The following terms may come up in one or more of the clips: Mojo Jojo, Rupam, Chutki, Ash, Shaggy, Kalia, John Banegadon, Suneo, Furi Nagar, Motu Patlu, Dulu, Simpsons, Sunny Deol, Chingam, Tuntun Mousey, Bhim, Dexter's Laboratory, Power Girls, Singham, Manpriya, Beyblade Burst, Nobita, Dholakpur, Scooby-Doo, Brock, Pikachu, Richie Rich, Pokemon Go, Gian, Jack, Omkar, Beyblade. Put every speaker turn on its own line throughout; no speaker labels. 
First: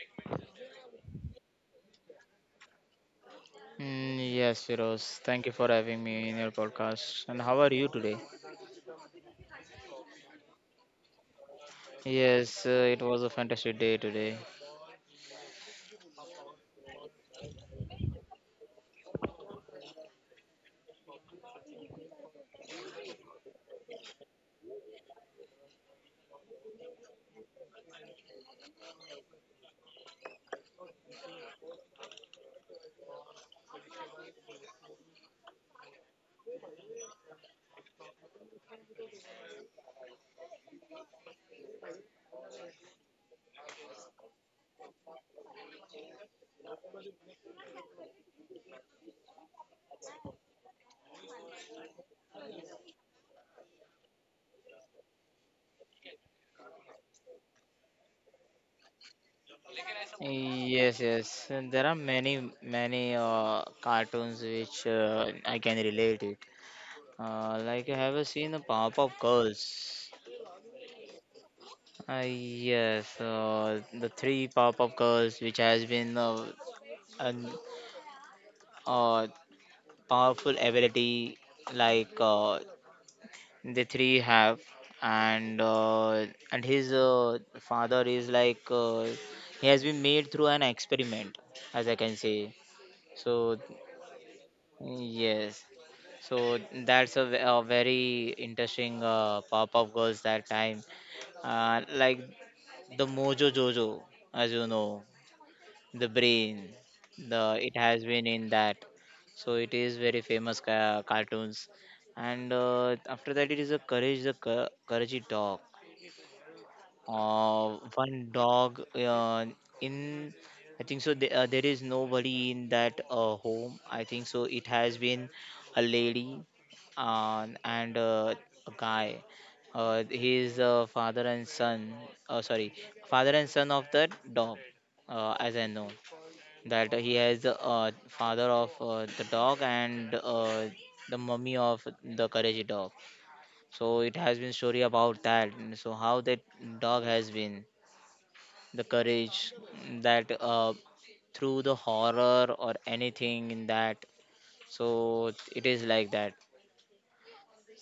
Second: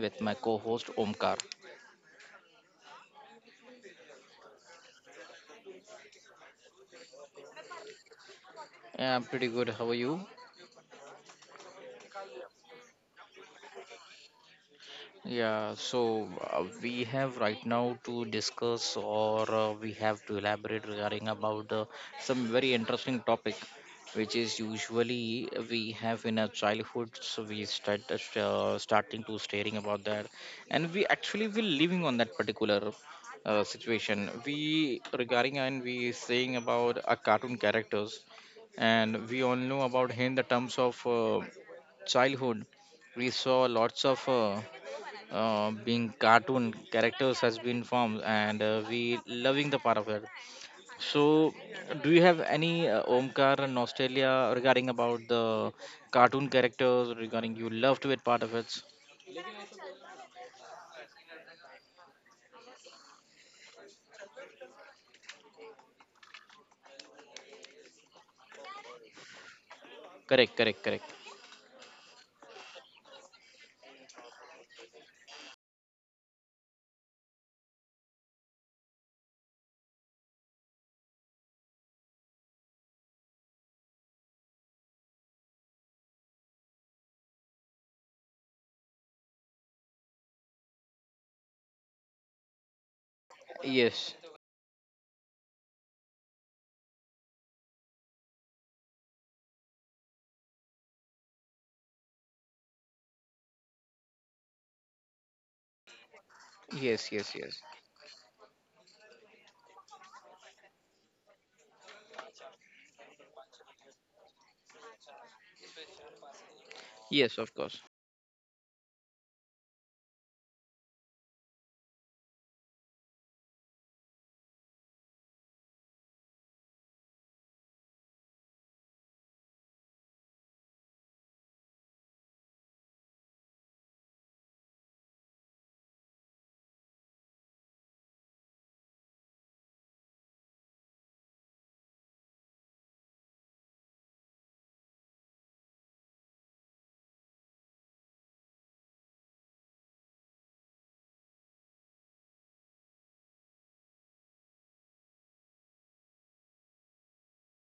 with my co-host Omkar.
Yes, Firoz. Thank you for having me in your podcast. And how are you today?
Yeah, I'm pretty good. How are you?
Yes, it was a fantastic day today.
Yeah, so we have right now to discuss or we have to elaborate regarding about some very interesting topic, which is usually we have in our childhood. So we start starting to staring about that, and we actually we living on that particular situation. We regarding and we saying about our cartoon characters, and we all know about him in the terms of childhood. We saw lots of. Being cartoon characters has been formed and we loving the part of it. So do you have any Omkar and nostalgia regarding about the cartoon characters regarding you loved it part of it?
Yes, yes. And there are many cartoons which I can relate it. Like I have seen a Powerpuff Girls.
Correct, correct, correct.
Yes, the three Powerpuff Girls which has been an uh, powerful ability like they three have, and his father is like he has been made through an experiment, as I can say. So
Yes,
yes, so that's a, a very interesting pop of girls that time, like the Mojo Jojo, as you know, the brain,
yes, yes,
the it
yes,
has been in that. So it is very famous cartoons, and after that it is a courage the courage dog,
yes. Of course,
one dog, in I think so the, there is nobody in that home. I think so it has been a lady, and a guy, his father and son, sorry, father and son of that dog, as I know that he has the father of the dog, and the mummy of the courage dog. So it has been story about that, and so how that dog has been the courage, that through the horror or anything in that. So it is like that.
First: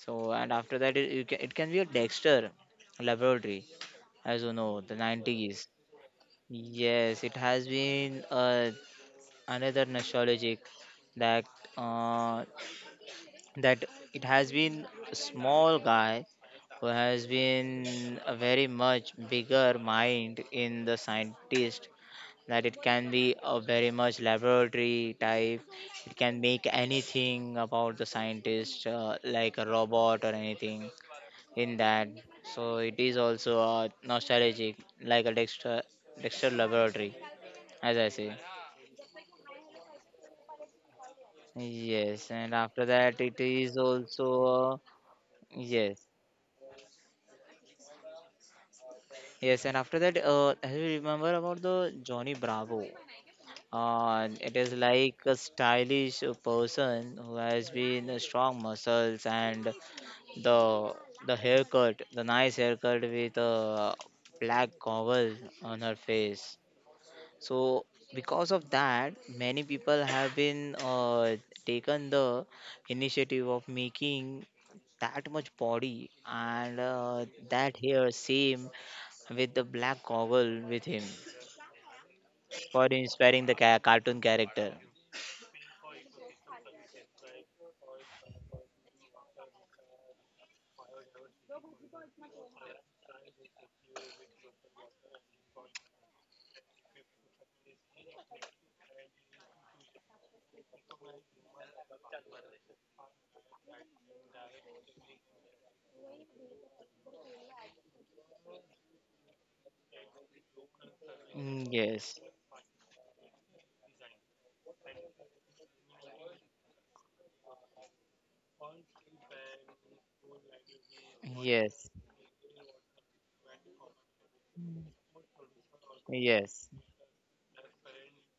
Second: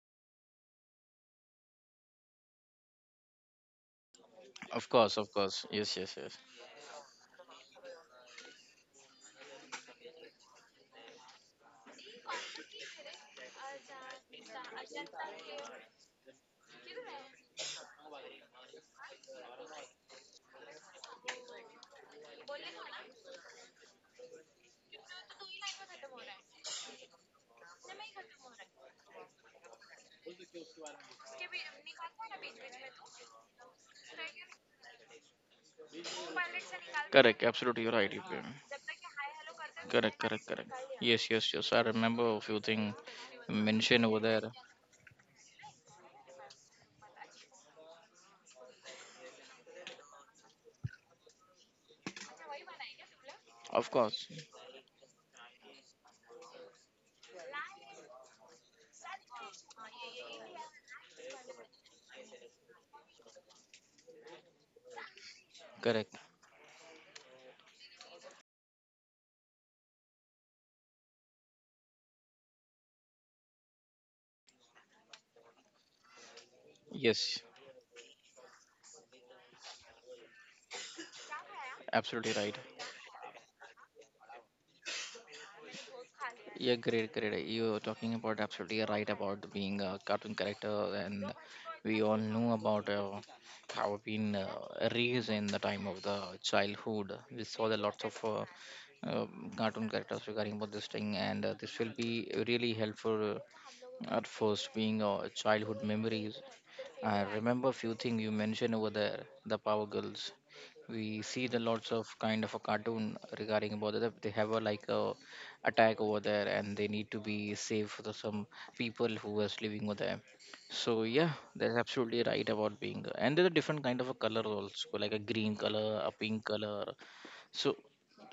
So and after that it, you can, it can be a Dexter laboratory, as you know,
of
the
course, of
90s.
course, yes, yes, yes.
Yes, it has been another nostalgic, that uh, that it has been a small guy who has been a very much bigger mind in the scientist, that it can be a very much laboratory type. It can make anything about the scientist, like a robot or anything in that. So it is also nostalgic, like a Dexter, Dexter laboratory,
Correct. Absolutely, you're
as I
right. You
say.
correct, correct, correct, yes, yes, yes, I remember
Yes,
a
and
few
after
things
that it is
mentioned over
also,
there.
uh, yes. Yes, and after that, have you remember about the Johnny Bravo?
Of course,
And it is like a stylish person who has been strong muscles, and the the haircut, the nice haircut with a black cowl on her
correct.
face. So because of that, many people have been taken the initiative of making that much body, and
Yes,
that hair same, with the black cowl with him,
absolutely right.
for inspiring the cartoon character.
Yeah, great, great. You're talking about absolutely right about being a cartoon character, and we all know about how been raised in the time of the childhood. We saw the lots of uh, cartoon characters regarding about this thing, and this will be really helpful at first being childhood memories. I remember few things you mentioned over there, the Power Girls. We see the lots
Yes.
of kind of a cartoon regarding about that. They have a like a attack over there, and they need to be saved for the, some people who was living over there. So yeah, that's
Yes,
absolutely right about being. And there's a different kind of a color also, like a green color, a pink
yes,
color. So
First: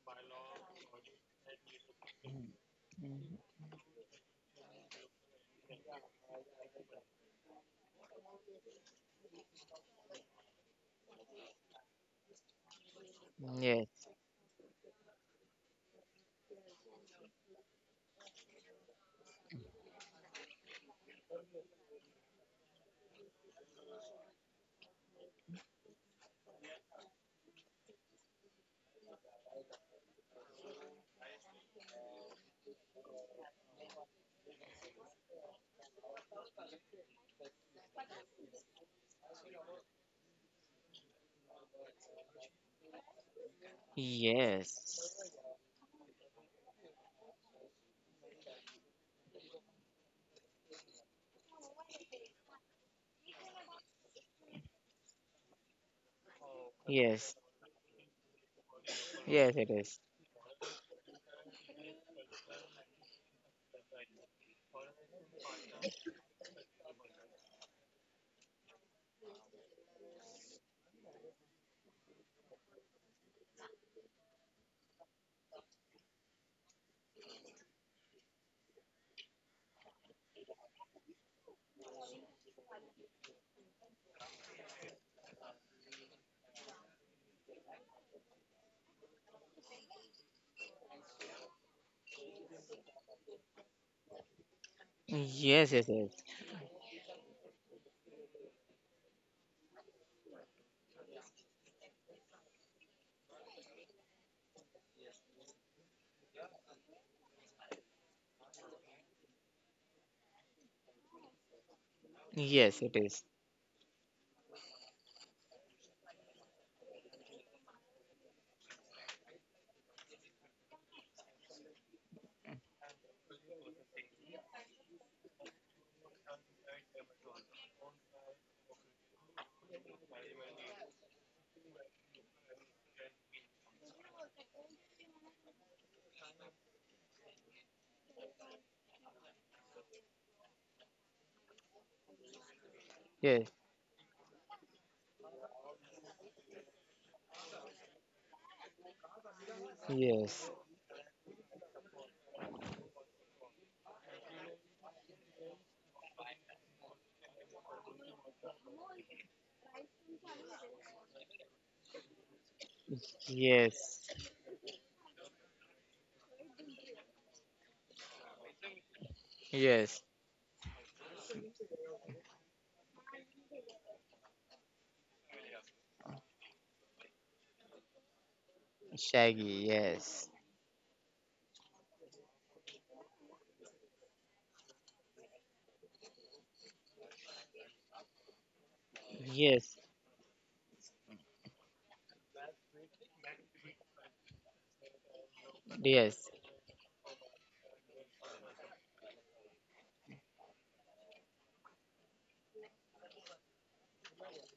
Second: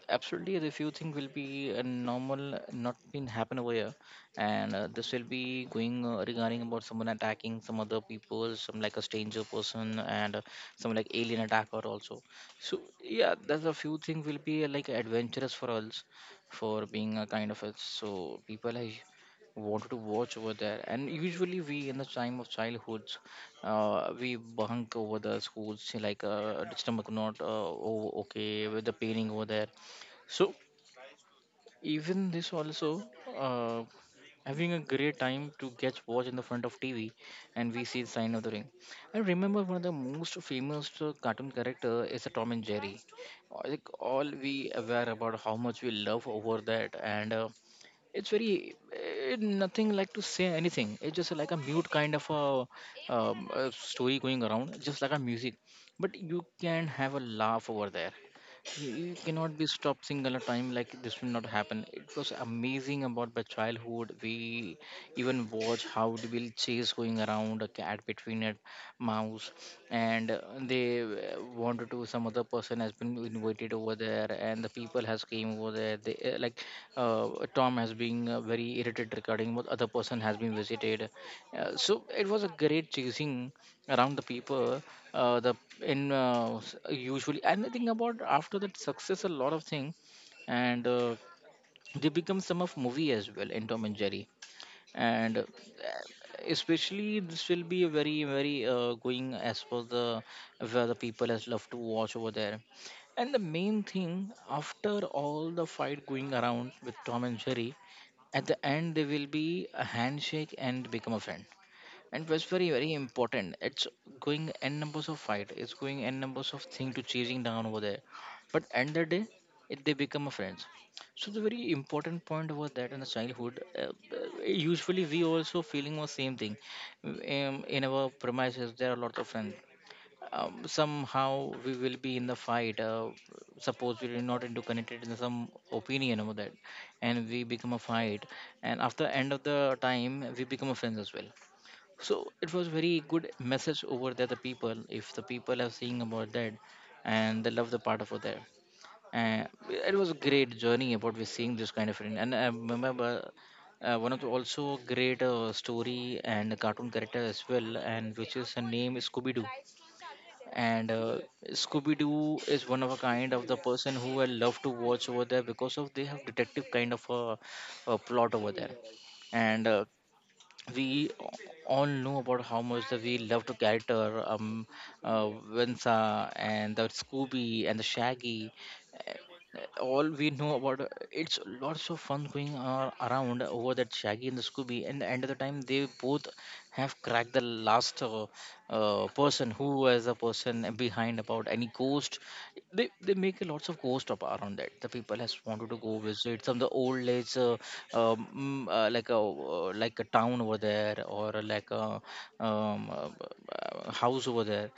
absolutely the few thing will be a normal not been happen over here and this will be going regarding about someone attacking some other people, some like a stranger person, and some like alien attacker also. So yeah, there's a few
yes,
thing will be like adventurous for us, for being a kind of a so people I wanted to watch over there. And usually we in the time of childhoods we bunk over the schools, say like stomach not oh, okay with the pairing over there. So even this also uh, having a great time to get watch in the front of TV, and we see the sign of the ring. I remember one of the most famous cartoon character is a Tom and Jerry. Like all we aware about
yes,
how much we love over that, and it's very eh, nothing like to say anything, it's just like a mute kind of a story going around just like a music, but you can have a
yes,
laugh over there. You cannot
yes,
be
it is.
stopped single a time, like this will not happen. It was amazing about my childhood. We even watch how the will chase going around a cat between a mouse, and they wanted to some other person has been invited over there, and the people has came over there. They like uh, Tom has been very irritated regarding what other person has been visited. So it was a great chasing around the people uh, the usually. And the thing about after that success a lot of thing, and they become some of movie as well in Tom and Jerry. And
Yes, it is.
Especially this will be a very very going as per the where the people has love to watch over there. And the main thing, after all the fight going around with Tom and Jerry, at the end they will be a handshake and become a friend. And was very very
Yes, it is.
important. It's going n numbers of fight, it's going n numbers of thing to chasing down over there, but end the day it, they become a friends. So the very important point was that in the childhood, usually we also feeling the same thing. In our premises there are a lot of friends. Somehow we will be in the fight, suppose we are not into connected in some opinion over that, and we become a fight, and after end of the time we become a friends as well. So it was very good
Yes,
message over there, the people, if the people are seeing about that and they love the part over there. And it was a great
yes,
journey about we seeing this kind of thing. And I remember one of the also great story and cartoon character as well, and which is a name is Scooby-Doo. And Scooby-Doo is one of a kind of the person who
yes,
I love to watch over there because of they have detective kind of a plot over there. And
yes.
we all know about how much that we love to character. Uh, Vinsa and the Scooby and the Shaggy,
Shaggy,
all we
Yes,
know about it's lots of fun going around over that, Shaggy and the Scooby. And the end of the time they both have cracked the last person who
yes, yes,
was the person behind about any ghost. They make a lots of ghost up around that. The people has wanted to go visit
yes,
some of the old age like a town over there, or like a um, uh, house over there.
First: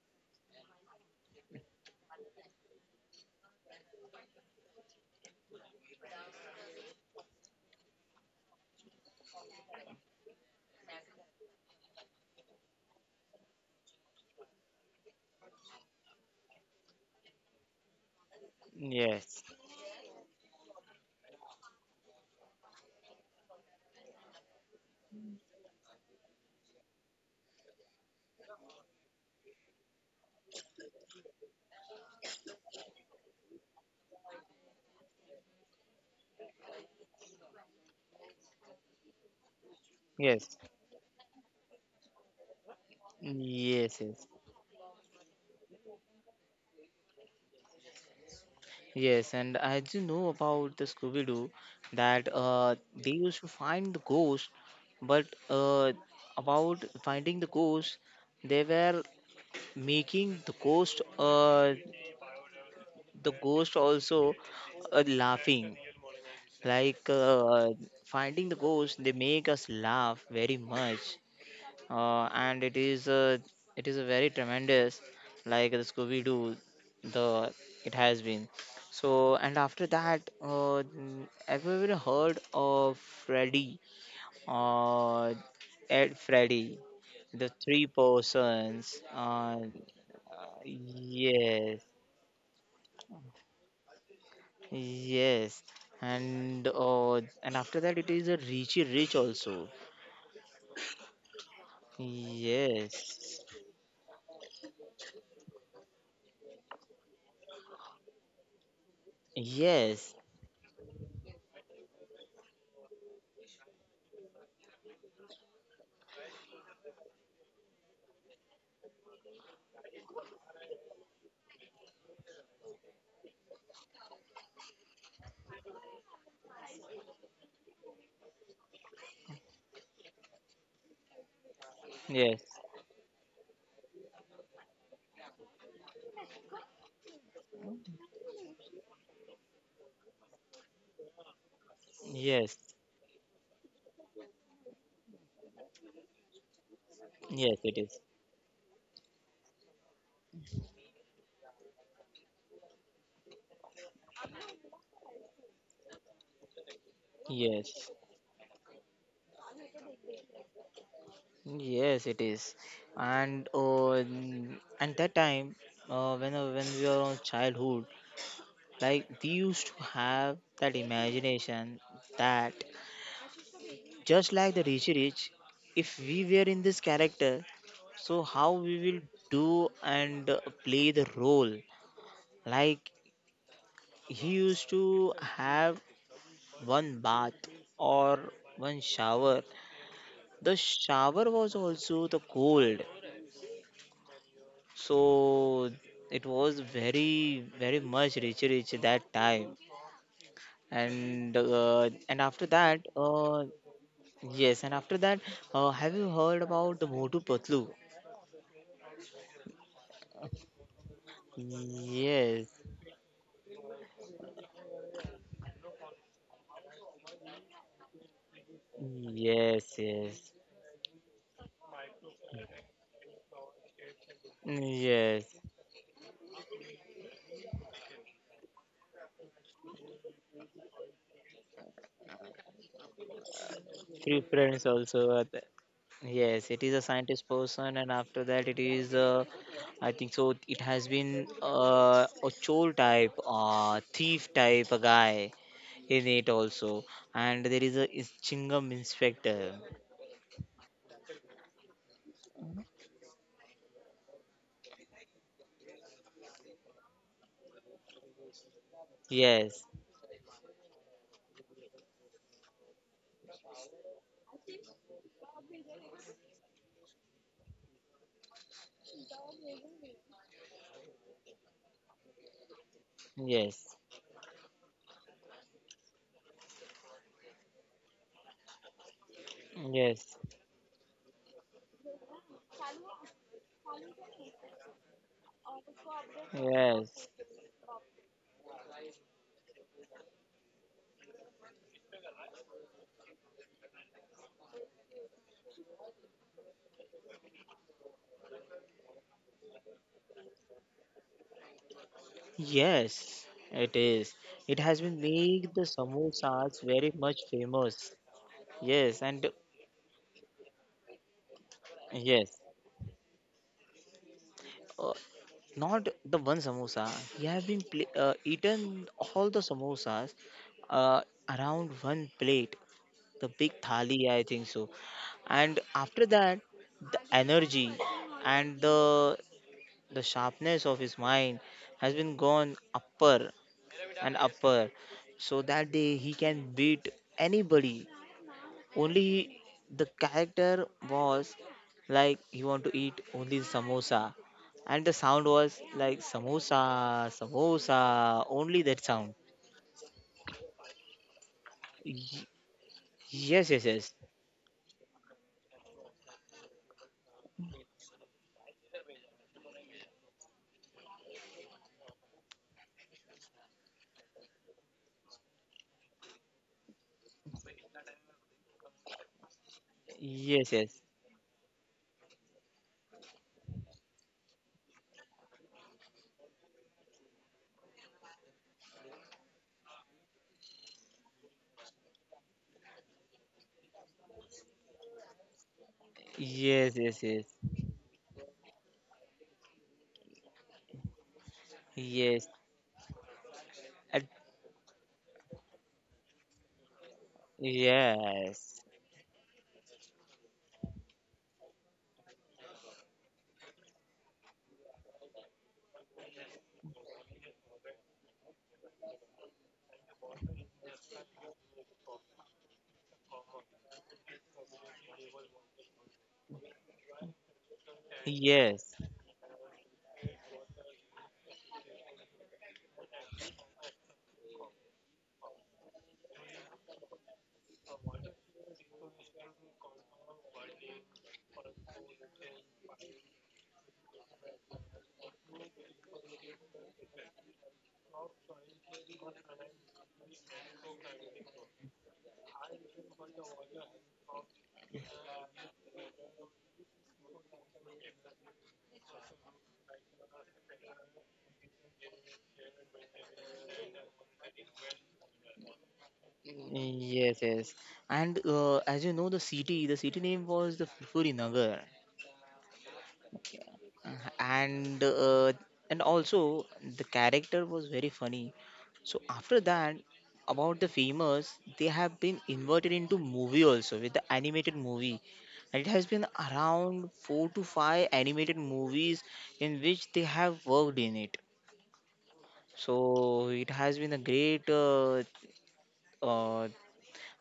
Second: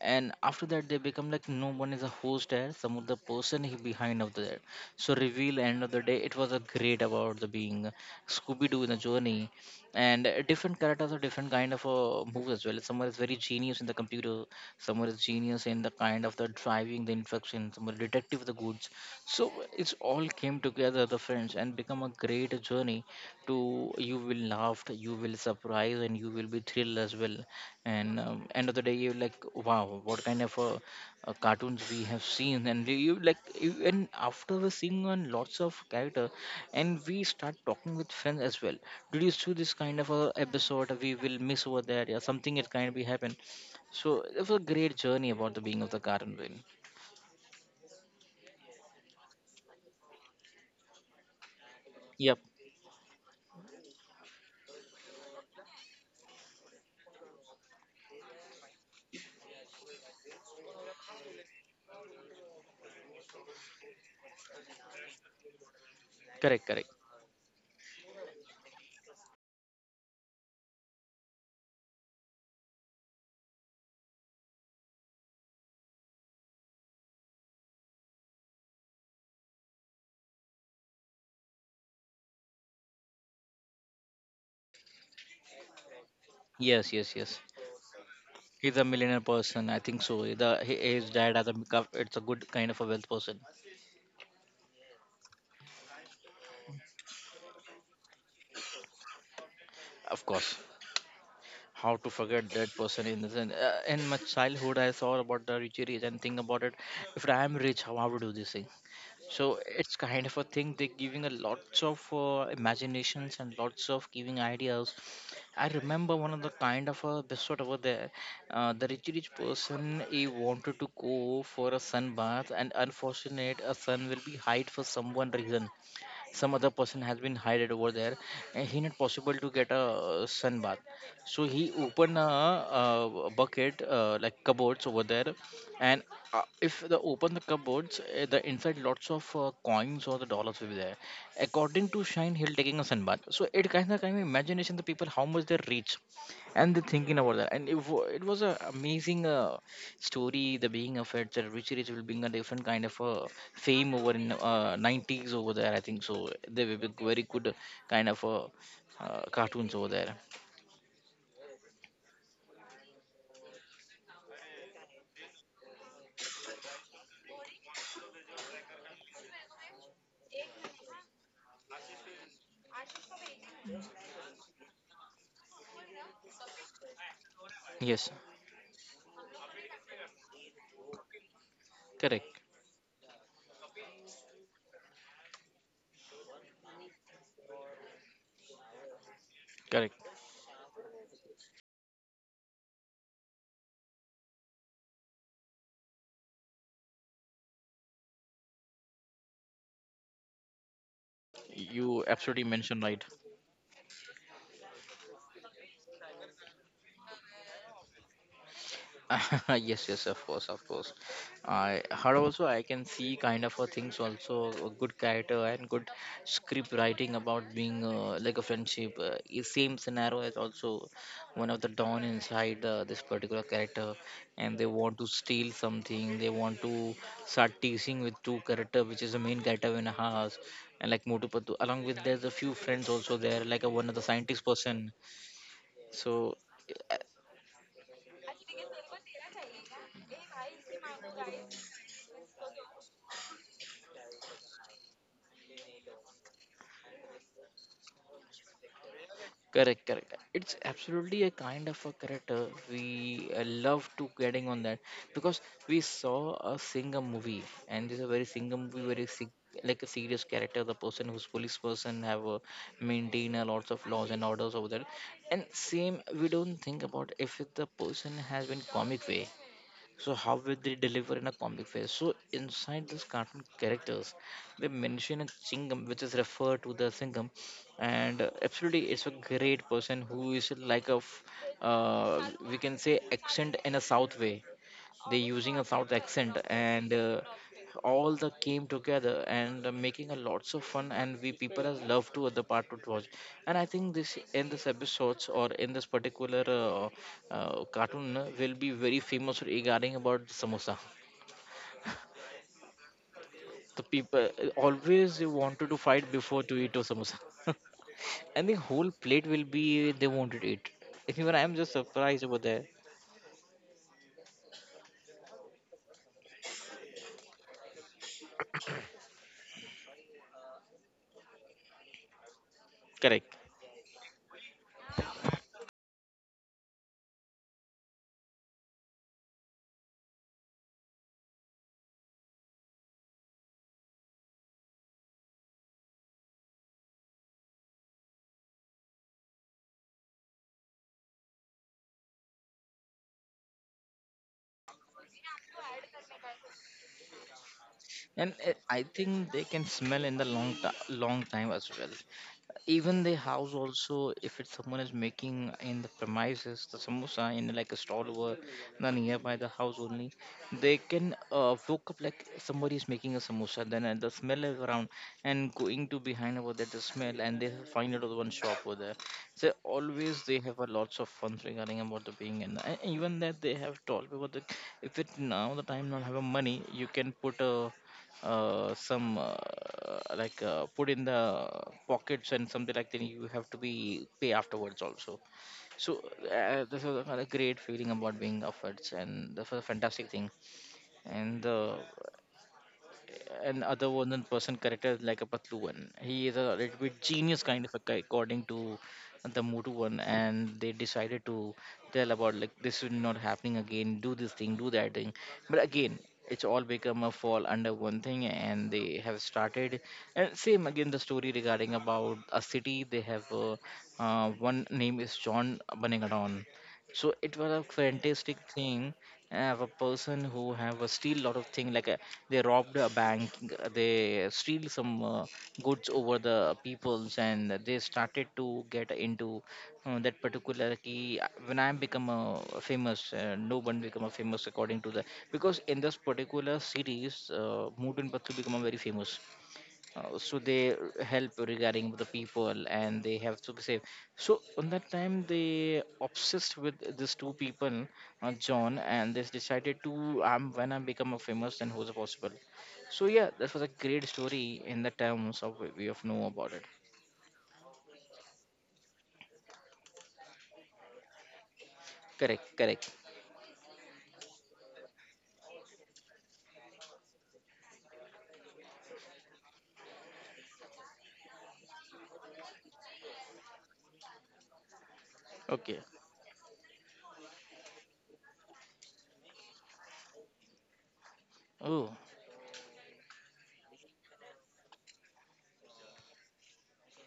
And after that they become like no one is a host there, some of the person he behind of there. So reveal end of the day it was a great about the being Scooby-Doo in a journey. And different characters are different kind of a move as well. Someone is very genius in the computer, someone is genius in the kind of the driving the infection, someone detective of the goods.
yes,
So it's all came together, the friends, and become a great journey. To you will laugh, you will surprise, and you will be thrilled as well. And end of the day you're like wow, what kind of cartoons we have seen. And you like you, and after we're seeing on lots of character and we start talking with friends as well. Did you see this kind of a
yes,
episode? We will miss over there, yeah, something it kind of be happen.
yes,
So it was a great journey about the being of the cartoon villain.
yes. And as you know about the Scooby-Doo, that
Yep.
they used to find the ghost, but about finding the ghost, they were making the ghost, the ghost also, laughing,
Correct, correct,
like finding the ghost, they make us laugh very much. And it is a very tremendous, like the scooby doo the it has been. So and after that, have you ever heard of Freddy, uh, ed Freddy,
yes, yes,
the
yes.
three persons,
He's a millionaire person, I think so, the hi- his dad as a
yes.
it's a good kind of a wealth person.
Yes, and uh, and after that it is a Richie Rich also.
Of course. How to forget that person in
Yes,
this? And in my childhood I saw about the Rich Rich and think about it, if I am rich how I would do this thing. So it's
yes,
kind of a thing, they're giving a lots of imaginations and lots of giving ideas. I remember one of the kind of a episode over there. The Rich Rich person, he wanted to go for a sunbath, and unfortunate a sun will be hide for someone reason, some other person has been hided over there, and he not possible to get a sun bath. So he open
yes,
a, bucket like cupboards over there, and if the open the cupboards, the inside lots of coins or the dollars will be there. According to shine,
yes,
he'll taking a sun bath. So it kind of imagination, the people how much they reach and the thinking about
yes,
that.
it
And it,
is.
wa- it was a amazing story, the being of it, that Richie Rich will bring a different kind of fame over in 90s over there. I think so. They will be very good
Yes,
kind of cartoons over there.
yes, it is. And and that time, when we were on childhood, like we used to have that imagination that, just like the Rishi Rich, if we were in this character,
Yes,
so how we will do, and play the role?
correct,
Like he used to have one bath or one shower.
correct.
The shower was also the cold, so it was very very much rich Rich that time. And
You absolutely mentioned right.
yes, and after that, have you heard about the Motu Patlu?
Yes, yes, of course, of course. I her
Yes,
also I can see kind of a things also, a good character and good script writing about being like a friendship.
yes,
Is same
yes,
scenario as also one of the dawn inside this particular character, and they want to
yes.
steal something. They want to start teasing with two character, which is the main character in a house, and like Motu Patu. Along with there's a few friends also there, like a, one of the
Three
scientist
friends also,
person.
are the-
So.
Yes, it is a scientist person, and after that, it is. I think so. It has been a chore type, thief type, a guy in it also, and there is a is Chingam inspector.
Correct, correct. It's absolutely a kind of a character we love to getting on that because we saw a singer movie, and this is a very singer movie very sig-
Yes,
like a serious character, the person who's police person have a maintain a lots of laws and orders over there. And same we don't think about if the person has been comic way, so how will they deliver in a comic phase? So inside these cartoon
yes,
characters, they mention a Chingam, which is referred to the Singham, and absolutely, it's a great person
yes,
who is like a, we can say accent in a South way, they using a south accent and
yes.
uh, all the came together and making a lots of fun, and we people has loved to other part to watch. And I think this in this episodes or in this particular cartoon will be very famous regarding about samosa.
Yes, it
The
is.
people
It has been
always
made the
wanted to fight before
samosas
to eat
very
a
much
samosa.
famous.
And the
Yes,
whole
and
plate will be they wanted to eat. Even I am just surprised
yes,
over there.
uh, not the one samosa. He has been eaten all the samosas, uh, around one plate, the
Correct.
big thali, I think so. And after that, the energy and the sharpness of his mind has been gone upper and upper, so that day he can beat anybody. Only the character was like he want to eat only samosa, and the sound was like samosa, samosa,
And
only that
I
sound.
think they can smell in the long time as well.
Y-
Even the
yes, yes,
house
yes,
also, if it's someone is making in the premises the samosa in like a stall over the nearby the house only, they can woke up like somebody is making a samosa, then the smell is around and going to behind over there the smell, and they find another one shop over there. So always
yes,
they have
yes,
a lots of fun regarding about the being, and even that they have told about the if it now the time not have a money, you can put a some like put in the pockets and something like that. You have to be pay afterwards also. So
yes,
this
yes,
was a
yes,
kind of great feeling about being offered, and this was a fantastic thing. and uh,
yes.
and
At-
other one than person character is like a patlu one. He is a little bit genius kind of a guy
yes,
according to the Mutu one, and they decided to tell about like this is not happening again, do this thing, do that thing. But again it's all become a fall under one thing, and they have started. And same again the story regarding about a city they have one name is john Banegadon. So it was a fantastic
yes,
thing. Have a person who have a steal lot of thing, like they robbed a bank, they steal some goods over the peoples, and they started to get into that particular key. When I become a famous, no one become a famous according to the, because in this particular series, Mood and Patu become a very famous. So they help regarding the people, and they have to be safe. So on that time they obsessed with these two people, john, and they decided to when I become a famous, then who's possible. So yeah, that was a great story in the terms of we have know about it.
yes, yes. And as you know, the city name was the Furi Nagar.
Correct, correct.
Mhm. And and also the character was very funny. So after that, about the famous, they have been inverted into movie also, with the animated movie, and it has
Okay.
been around four to five animated movies in which they have worked in it.
Oh,
So it has been a great, uh,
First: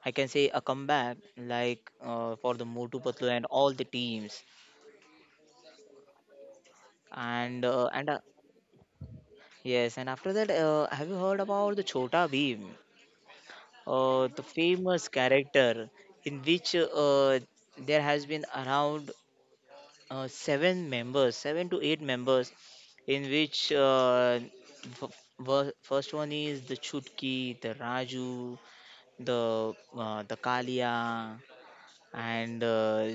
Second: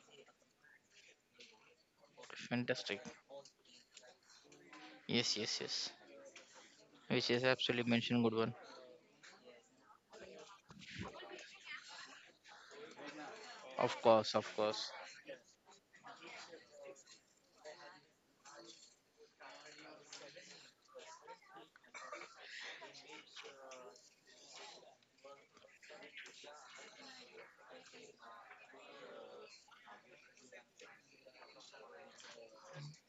I can say a comeback, like for the Motu
fantastic.
Patlu and all the teams.
Yes, yes, yes, which is
And
absolutely mentioned good one.
yes, and after that, have you heard about the Chota Bheem,
Of course,
the
of course.
famous character, in which there has been around seven to eight members, in which f- first one is the Chutki, the Raju, the Kalia, and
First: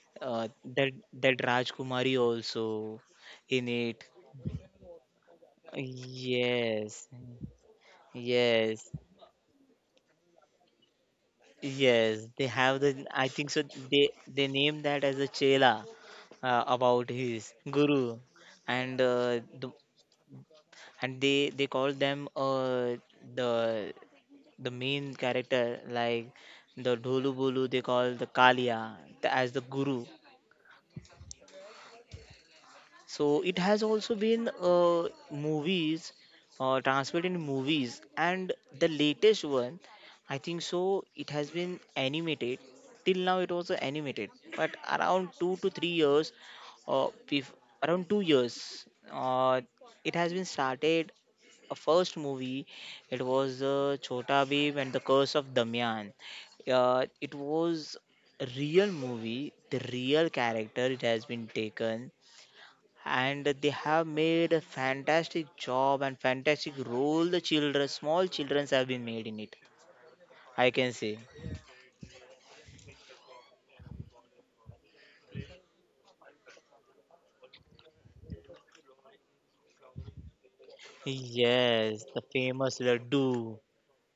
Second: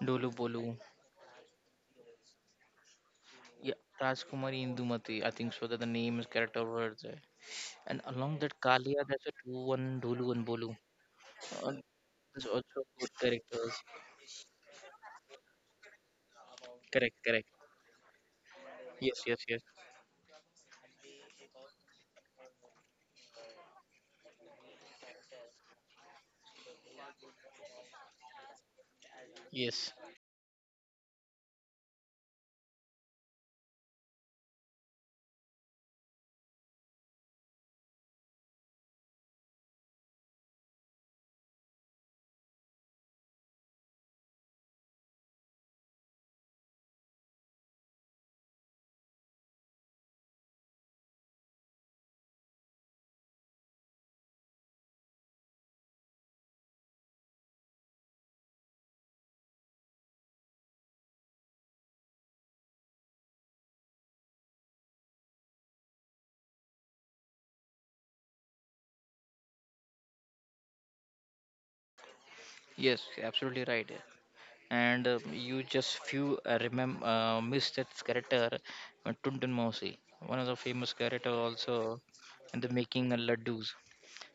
Dolu
uh,
bolu.
that that Rajkumari also in
Yeah,
it.
rajkumari indumati, I think so that the name is character over
Yes,
there. And along that
yes.
Kalia, there's a two one Dulu and Bolu. Uh,
Yes, they
there's also
have the,
good
I think so.
characters.
They named that as a chela, about
Correct, correct.
his guru, and
Yes, yes, yes,
they call them, the the main character like the Dholu Bolu. They call the Kalia as the
yes,
guru. So it has also been movies, transferred in movies, and the latest one, I think so, it has been animated. Till now, it was animated, but around 2 to 3 years, uh, bef- around 2 years, uh, it has been started. A first movie, it was Chota Bheem and the Curse of Damyan. It was a real movie. The real character it has been taken, and they have made a fantastic job and fantastic role. The children, small childrens have been made in it, I can say.
yes. Absolutely right. And you just few remember miss that character, Tuntun Mousey, one of the famous character also
Yes, the
in the
famous
making of
laddu.
laddus.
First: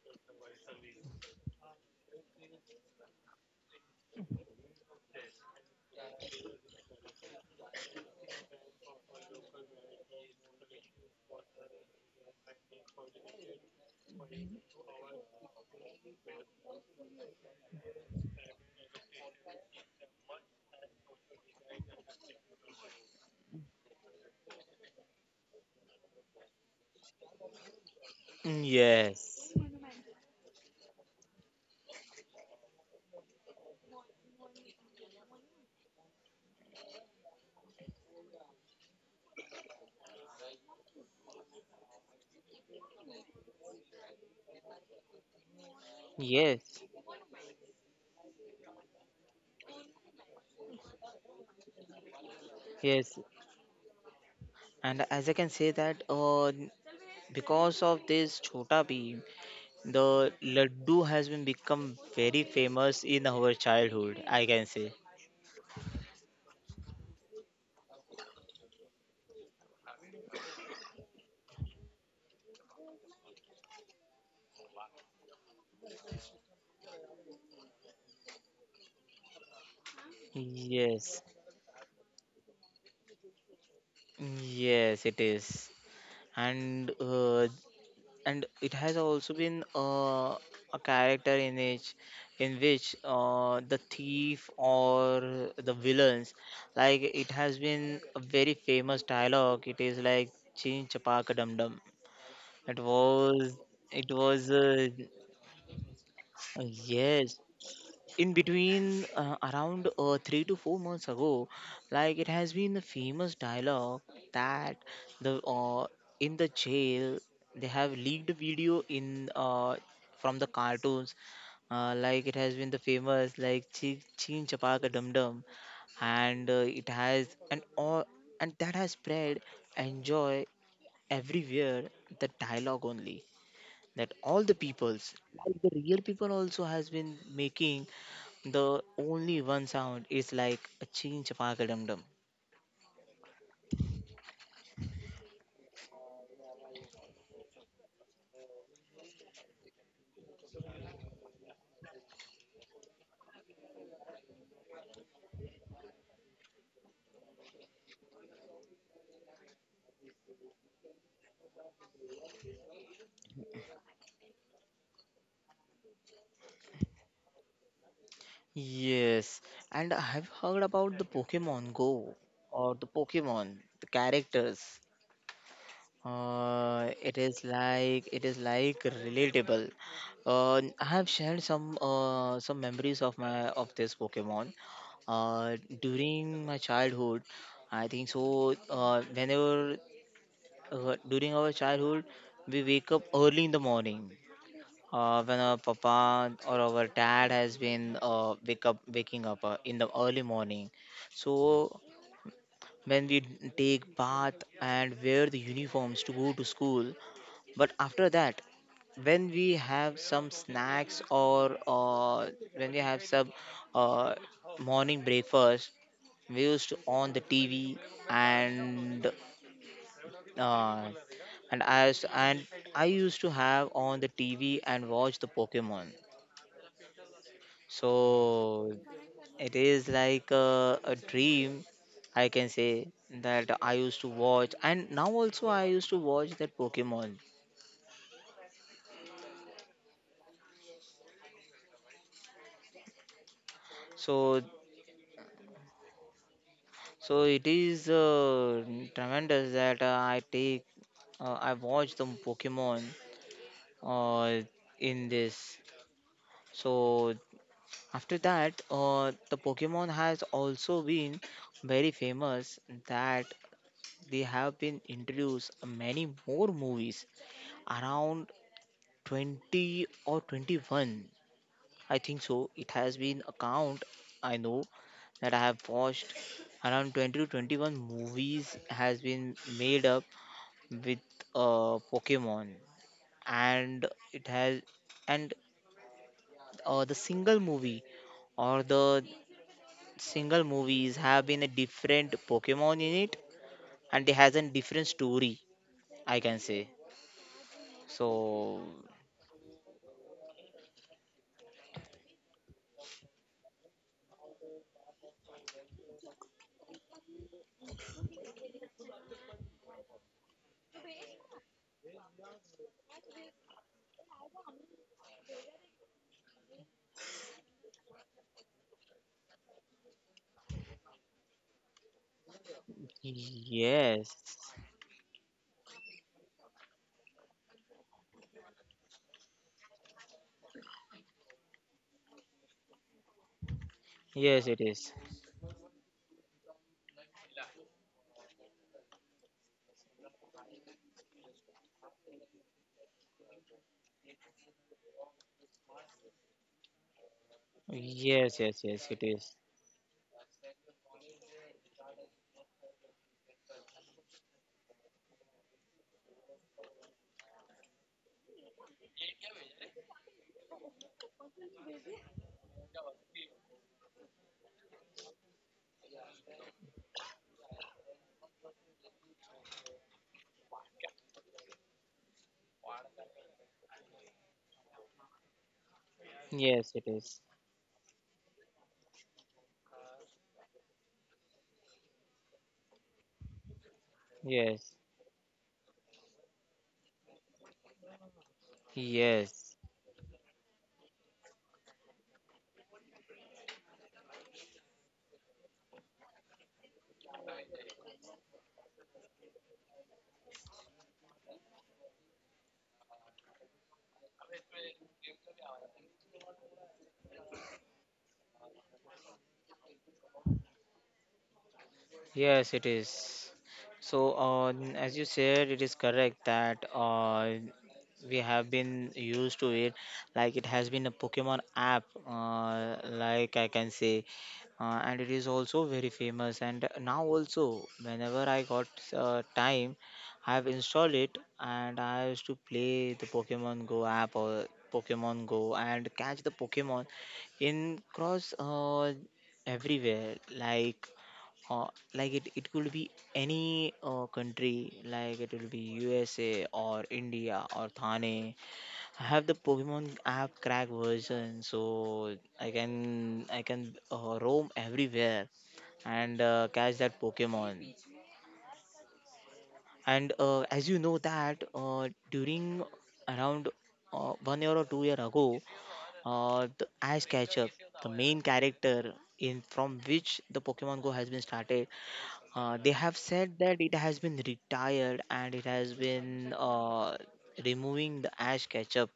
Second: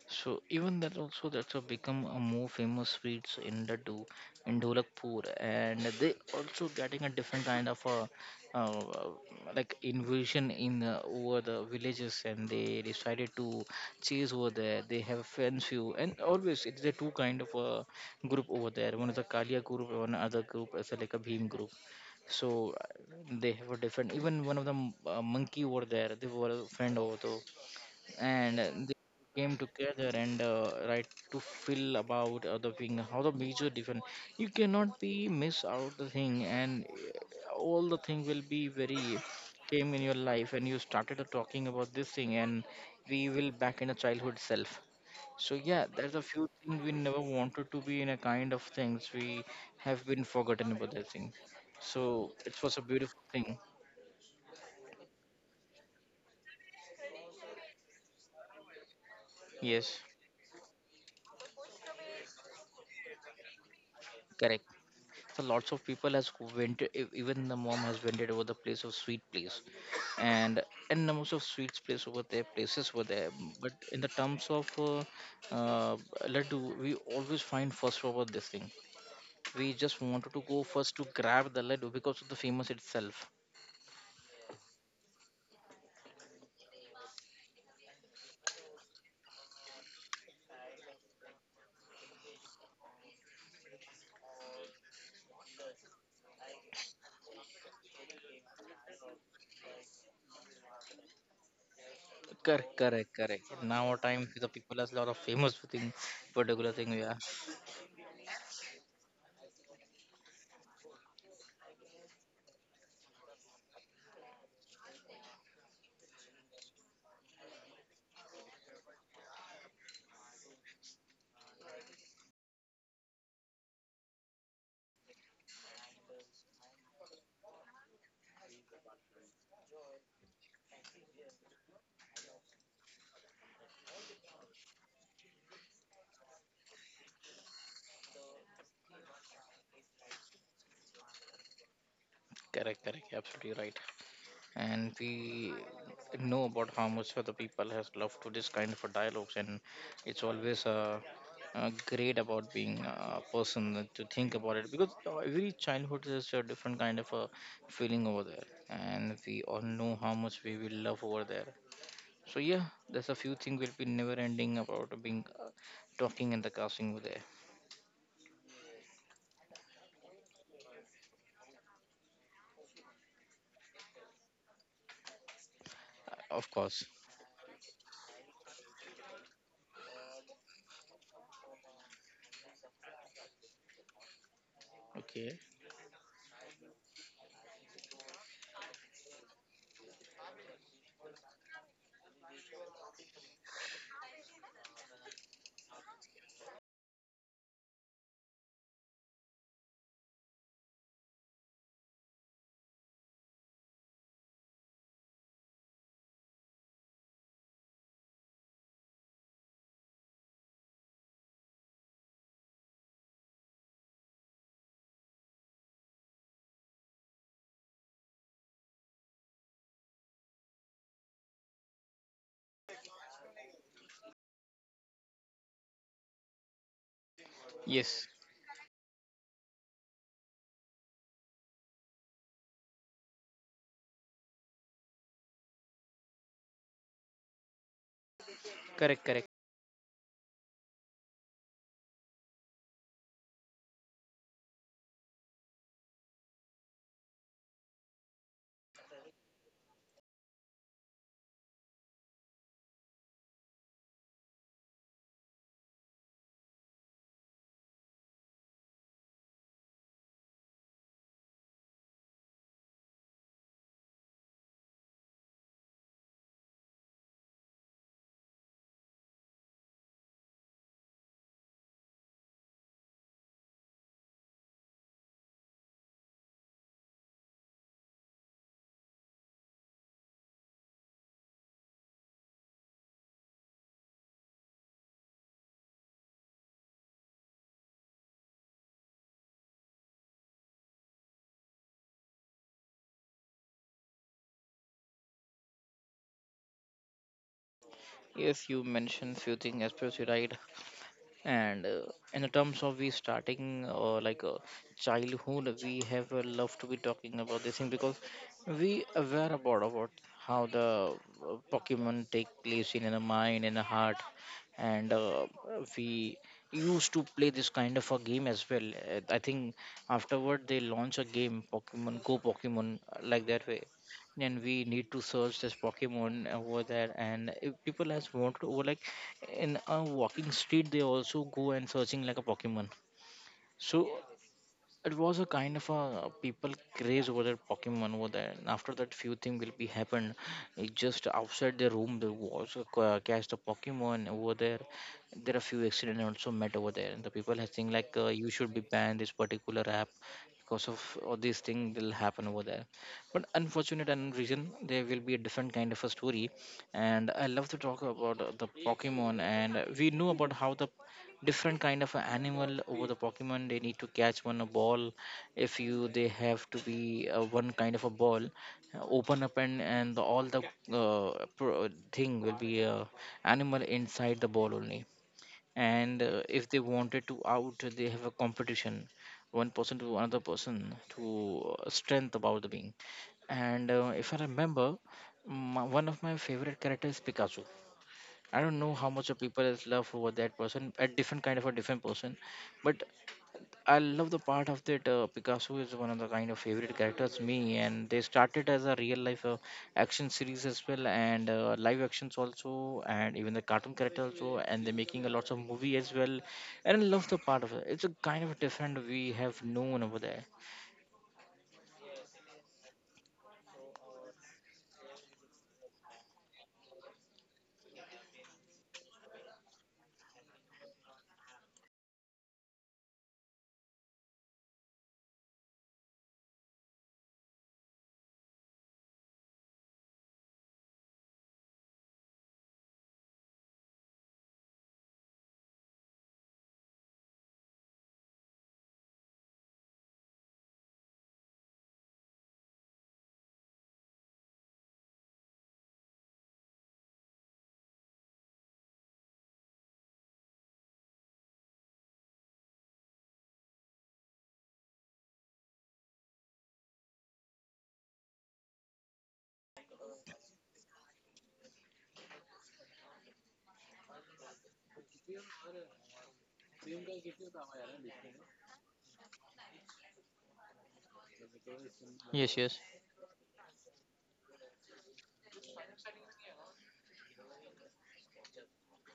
So even that also that's have become a more famous sweets in the do in Dholakpur, and they also getting a different kind of a uh, like invasion in over the villages, and they decided to chase over there. They have friends few, and always it's the two kind of a group over there. One is a Kalia group, and one other group is like a Bhim group. So they have a different. Even one of the monkey over there, they were a friend over, and they
Yes,
came together and right to feel about other thing how the major different. You cannot be miss out the thing, and all the thing will be very came in your life, and you started talking about this thing, and we will back in a childhood self. So yeah, there's a few
yes,
things we never wanted to be in a kind of things we have been forgotten about that thing. So it was a
yes.
beautiful thing.
And as I can say that, because of this Chota Bheem, the
Yes.
laddu has been become very famous in our childhood, I can
Correct.
say.
So lots of people has vented, even the mom has vented over the place of sweet place, and and the most of sweets place over there, places over there. But in the terms of uh, laddu, we always find first over this thing. We just wanted to go first
Yes.
to grab the laddu because of the famous itself.
Mm, yes, it is. And uh, and it has also been a character in which, in which the thief or the villains, like it has been a very famous dialogue. It is like chin chapaka dum dum. it
Correct, correct,
was
correct. Now
it
our
was
time
uh,
the people has a lot of famous thing, particular thing. Yeah,
yes, in between, around 3 to 4 months ago, like it has been the famous dialogue that, the in the jail, they have leaked a video in, from the cartoons, like it has been the famous like Cheen Chapaka Dum Dum, and it has, and all, and that has spread enjoy everywhere, the dialogue only, that all the peoples, like the real people also has been making, the only one sound is like a chin chapaka dum dum.
correct, correct. Absolutely right. And we know about how much other people has loved to this kind of a dialogues, and it's always great about being a person that to think about it, because every childhood is a different kind of a feeling over there, and we all know how much we will love over there. So yeah, there's a few things will be never ending about being talking and the casting over there.
Yes, and I have heard about the Pokemon Go, or the Pokemon, the characters.
Of course.
It is like, it is like relatable. I have shared some memories of my of this Pokemon.
Okay.
Uh, during my childhood, I think so. Whenever During our childhood, we wake up early in the morning. When our papa or our dad has been waking up in the early morning. So when we take bath and wear the uniforms to go to school, but after that, when we have some snacks, or when we have some uh, morning breakfast, we used to on the TV, and uh, and as and I used to have on the TV and watch the Pokemon.
Yes,
So it is like a dream, I can say, that I used to watch, and now also I used to watch that Pokemon.
correct, correct.
So so it is tremendous, that I watch the Pokemon uh, in this. So after that, the Pokemon has also been very famous, that they have been introduced many more movies, around 20 or 21, I think so. It has been a count. I know that I have watched around 20 to 21 movies has been made up with Pokemon, and it has, and the single movie or the single movies have been a different Pokemon in it, and it has a different story, I can say
Yes,
so.
you mentioned few things especially right. And in the terms of we starting like childhood we have love to be talking about this thing, because we aware about how the pokemon take place in the mind and the heart, and we used to play this kind of a game as well. I think afterward they launch a game pokemon go, pokemon like that way.
Yes,
And we need to search this Pokemon over there. And if people has walked over like in a walking street, they also go and searching like a Pokemon. So
yes, it is.
it was a kind of a people craze over that Pokemon over there. And after that, few thing will be happened. It just outside the room, there was a cast a Pokemon over there. There are few accidents also met over there, and the people are saying like,
Yes,
you
yes,
should be
yes, it
banned this
is.
particular app because of all these things will happen over there. But unfortunate and reason there will be a different kind of a story. And I love to talk about the Pokemon, and we know about how the different kind of a animal over the pokemon, they need to catch one a ball. If you they have to be one kind of a ball open up, and the, all the thing will be a animal inside the ball only. And if they
Yes, it
wanted
is.
to out, they have a competition one person to another person to strength about the being. And if I
Yes,
remember, m one of my favorite characters is pikachu. I don't know how much of people
yes,
is love over that person, a different kind of a different person, but I love the part of that Picasso is one of the kind of favorite characters me, and they started as a real life action series as well, and live actions also, and even the cartoon character also, and they're making a lots of movie as well, and I love the part of it. It's a kind of different we have known over there.
yes, it is. So, as you said, it is correct that we have been used to it, like it has been a pokemon app, like I can say. And it is also very famous, and now also whenever I got time, I have installed it and I used to play the pokemon go app or pokemon go and catch the pokemon in cross, everywhere. Like uh, like it could be any country, like it will be USA or India or Thane. I have the pokemon app crack version, so I can roam everywhere and catch that pokemon. And as you know that during around 1 year or 2 year ago, the ash Ketchum, the main character in from which the pokemon go has been started,
Yes, yes,
they have said that it has been retired and it has been removing the ash ketchup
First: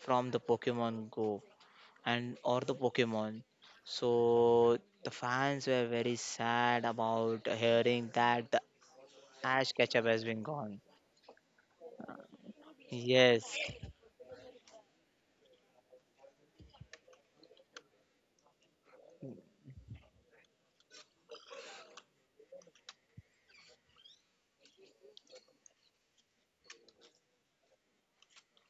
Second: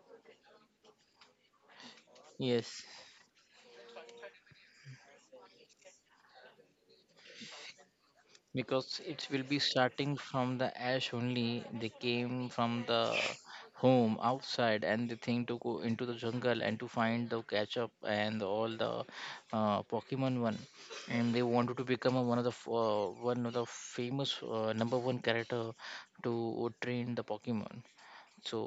from the pokemon go, and or the
yes,
pokemon. So the fans were very sad about hearing that the
because it will be
ash ketchup
starting
has been
from the
gone.
ash only. They came from the
Yes,
home outside, and they think to go into the jungle and to find the catch up and all the pokemon one, and they wanted to become a, one of the one of the famous number 1 character to train the pokemon. So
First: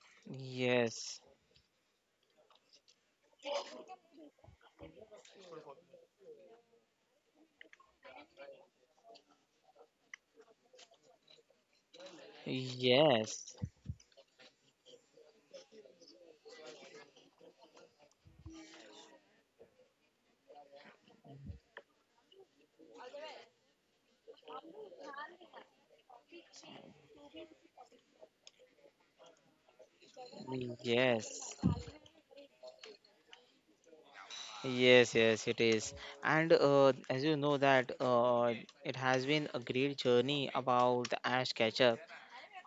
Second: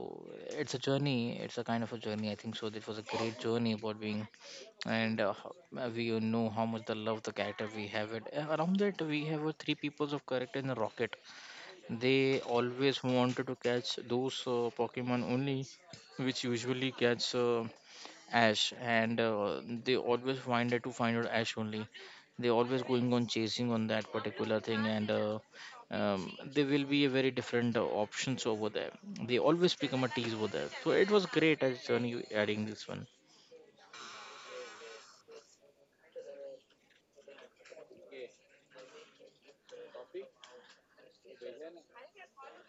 it's a
yes,
journey, it's a kind of a journey, I think so this was a great journey about being. And we all know how much the love the character we have it. Around that we have three peoples of character in the rocket. They always wanted
yes,
to catch those pokemon only, which usually catch Ash, and they always find it to find out Ash only. They always going on chasing on that particular thing, and there will be a very different options over there. They always become a tease over there. So it was
yes,
great as when you adding this one.
yes, yes, it is. And as you know that it has been a great journey about the Ash Ketchum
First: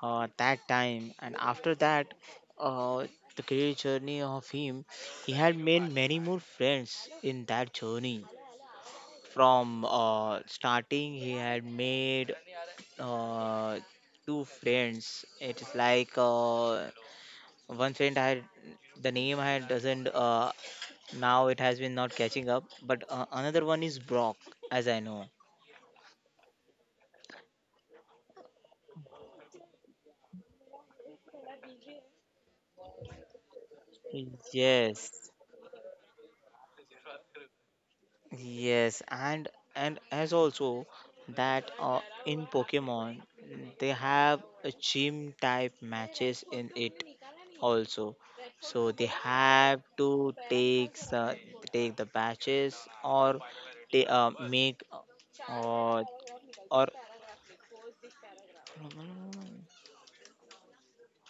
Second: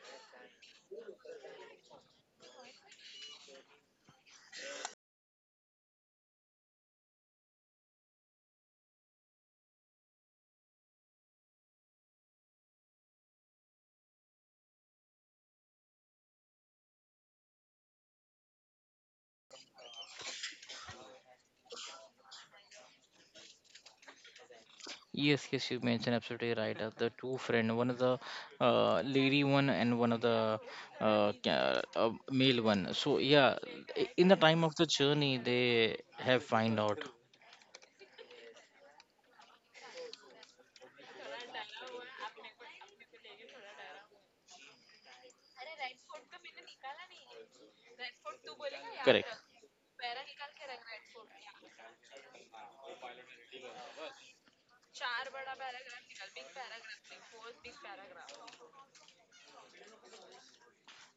that time, and after that uh, the career journey of him, he had made many more friends in that journey. From starting, he had made uh, two friends. It's like one friend had the name had doesn't, now it has been not catching up, but another one is Brock, as I know.
Yes, yes, you mentioned absolutely right. The two friend, one of the lady one, and one of the male one. So yeah, in the time of the
Yes,
journey, they have find out.
yes, and as also that in Pokemon, they have a gym type matches in it also. So they
Correct.
have to take the batches or they make, or or,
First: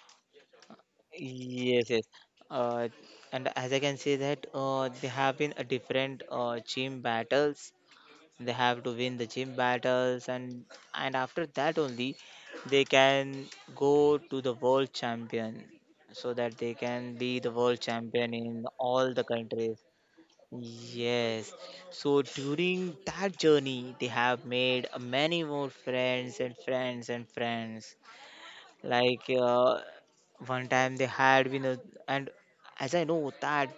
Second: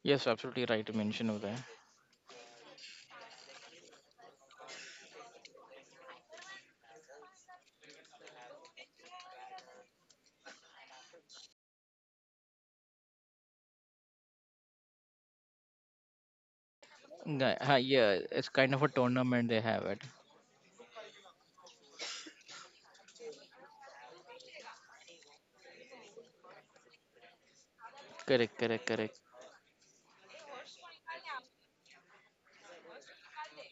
Yes, absolutely right to mention over there.
yes, yes, uh, and as I can say that there have been a different gym battles. They have to win the gym battles, and after that only they can go to the world champion, so that they can be the world
Yeah,
champion
it's
in
kind of a
all the
tournament they
countries.
have it.
Yes. So during that journey, they have made many more friends and friends and friends,
Correct, correct, correct.
like one time they had been a, and as I know that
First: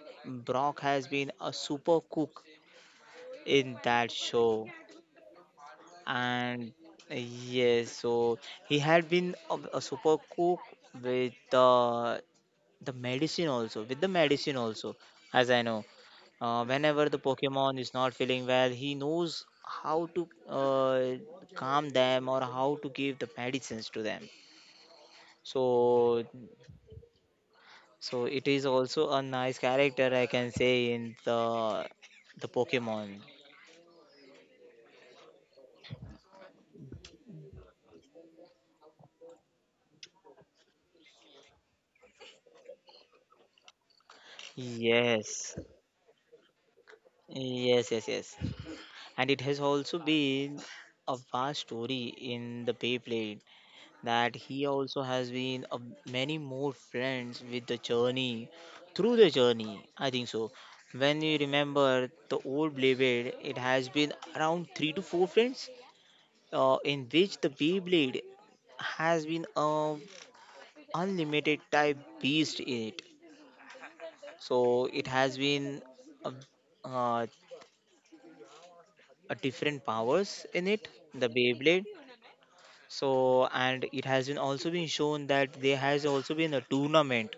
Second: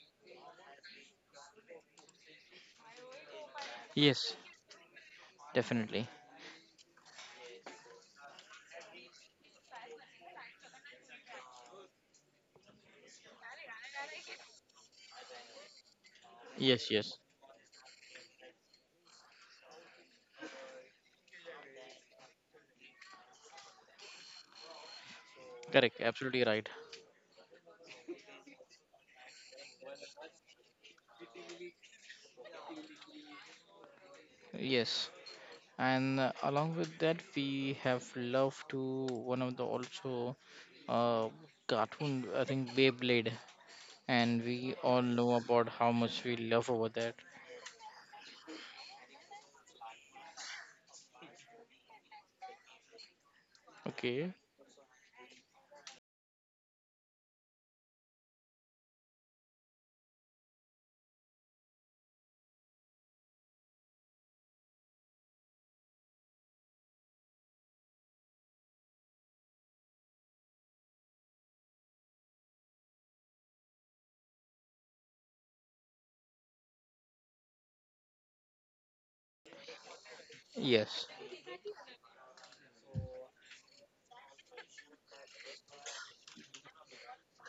Brock has been a super cook in that
Yes,
show.
definitely.
And yes, so he had been a super cook with the medicine, also with the medicine also, as I know.
Yes,
Whenever
yes.
the pokemon is not feeling well, he knows how to calm them or how to give the medicines to them.
Correct,
So,
absolutely right.
so it is also a nice character, I can say, in the pokemon.
Yes. And along with that, we have love to one of the also uh, cartoon, I think Beyblade. And we all know
Yes,
about how much we love over that.
yes, yes, yes, and it has also been a vast story in the Beyblade,
Okay.
that he also has been a, many more friends with the journey through the journey, I think so. When you remember the old Beyblade, it has been around three to four friends, in which the Beyblade has been a unlimited type beast in it. So it has been a, uh, a different powers in it,
Yes.
the Beyblade. So, and it has been also been shown that there has also been a tournament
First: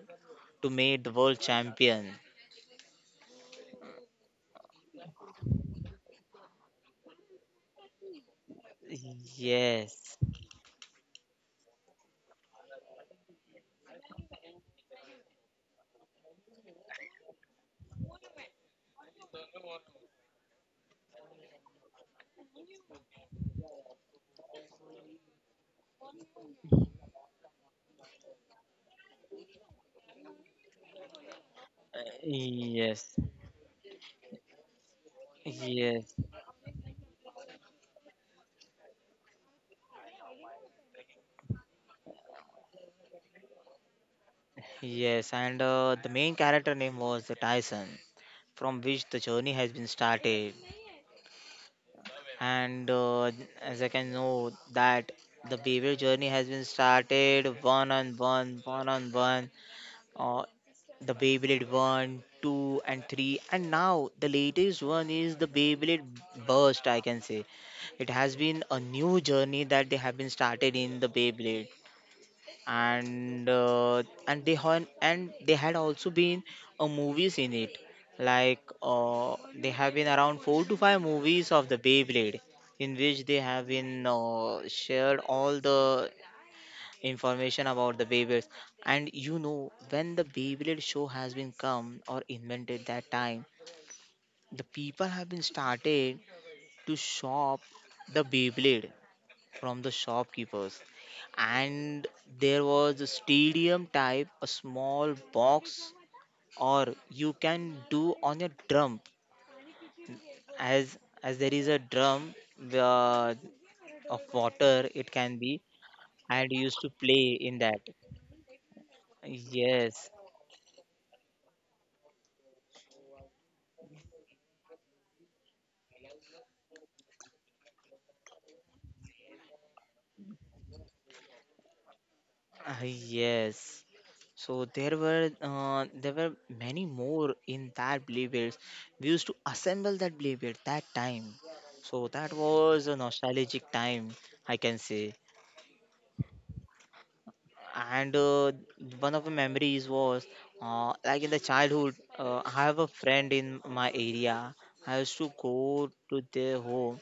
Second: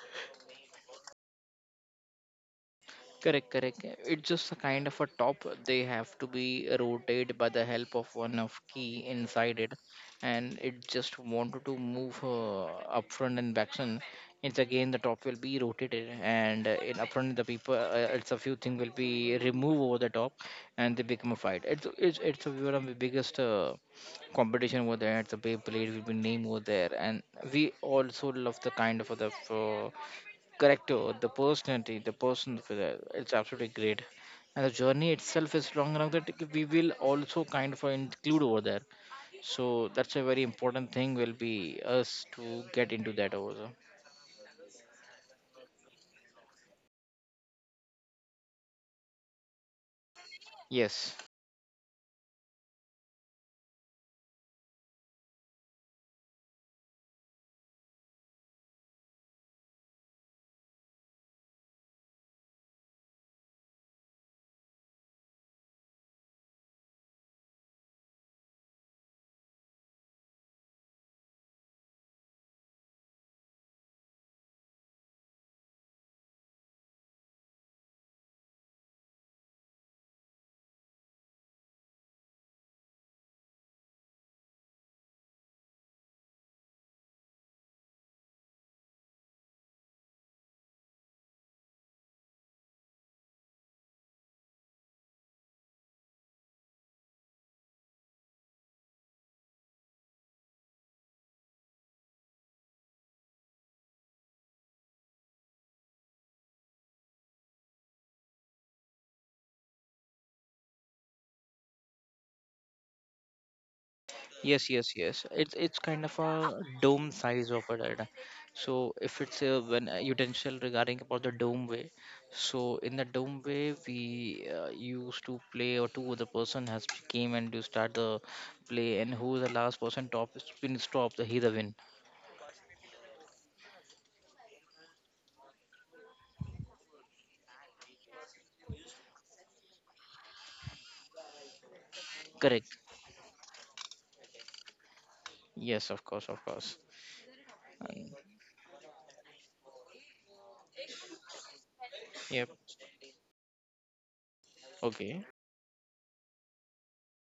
to make the world champion.
Correct, correct. It's just a kind of a top. They have to be rotated by the help of one of key inside it,
Yes.
and it just wanted to move up front and back front. It's again the top will be rotated, and in up front the people, it's a few thing will be removed over the top, and they become a fight. It's one of the biggest competition over there. It's a Beyblade will be name over there, and we also love the kind of other. Correcto, the personality, the person, for that,
Yes,
it's absolutely great. And the journey itself is long enough
yes,
that we will also kind of include over there. So that's a very important thing will be us to get into that over there.
yes. And the main character name was the Tyson, from which the journey has been started.
Yes.
And as I can know that the beaver journey has been started one on one, uh, the Beyblade 1, 2, and 3, and now the latest one is the Beyblade Burst, I can say. It has been a new journey that they have been started in the Beyblade. And and they had also been a movies in it, like they have been around four to five movies of the Beyblade, in which they have been shared all the information about the Beyblades. And you know, when the Beyblade show has been come or invented that time, the people have been started to shop the Beyblade from the shopkeepers. And there was a stadium type, a small box, or you can do on your drum, as as there is a drum uh, of
Yes,
water
yes,
it
yes.
can be,
It's kind of
and you
a
used to
dome
play
size
in
of
that.
it. So if it's a when a
Yes.
utensil regarding about the dome way, so in the dome way we used to play, or two other person has came and you start the play, and who is the last person top spin stop the he the win.
Yes. So there were many more in that Bluebirds. We used to assemble that Bluebird that time. So that was
Correct.
a nostalgic time, I can say.
Yes, of course, of course.
And
And,
one of the memories was like in the childhood, I
yep.
have a friend in my area. I
Okay.
used to go to their home,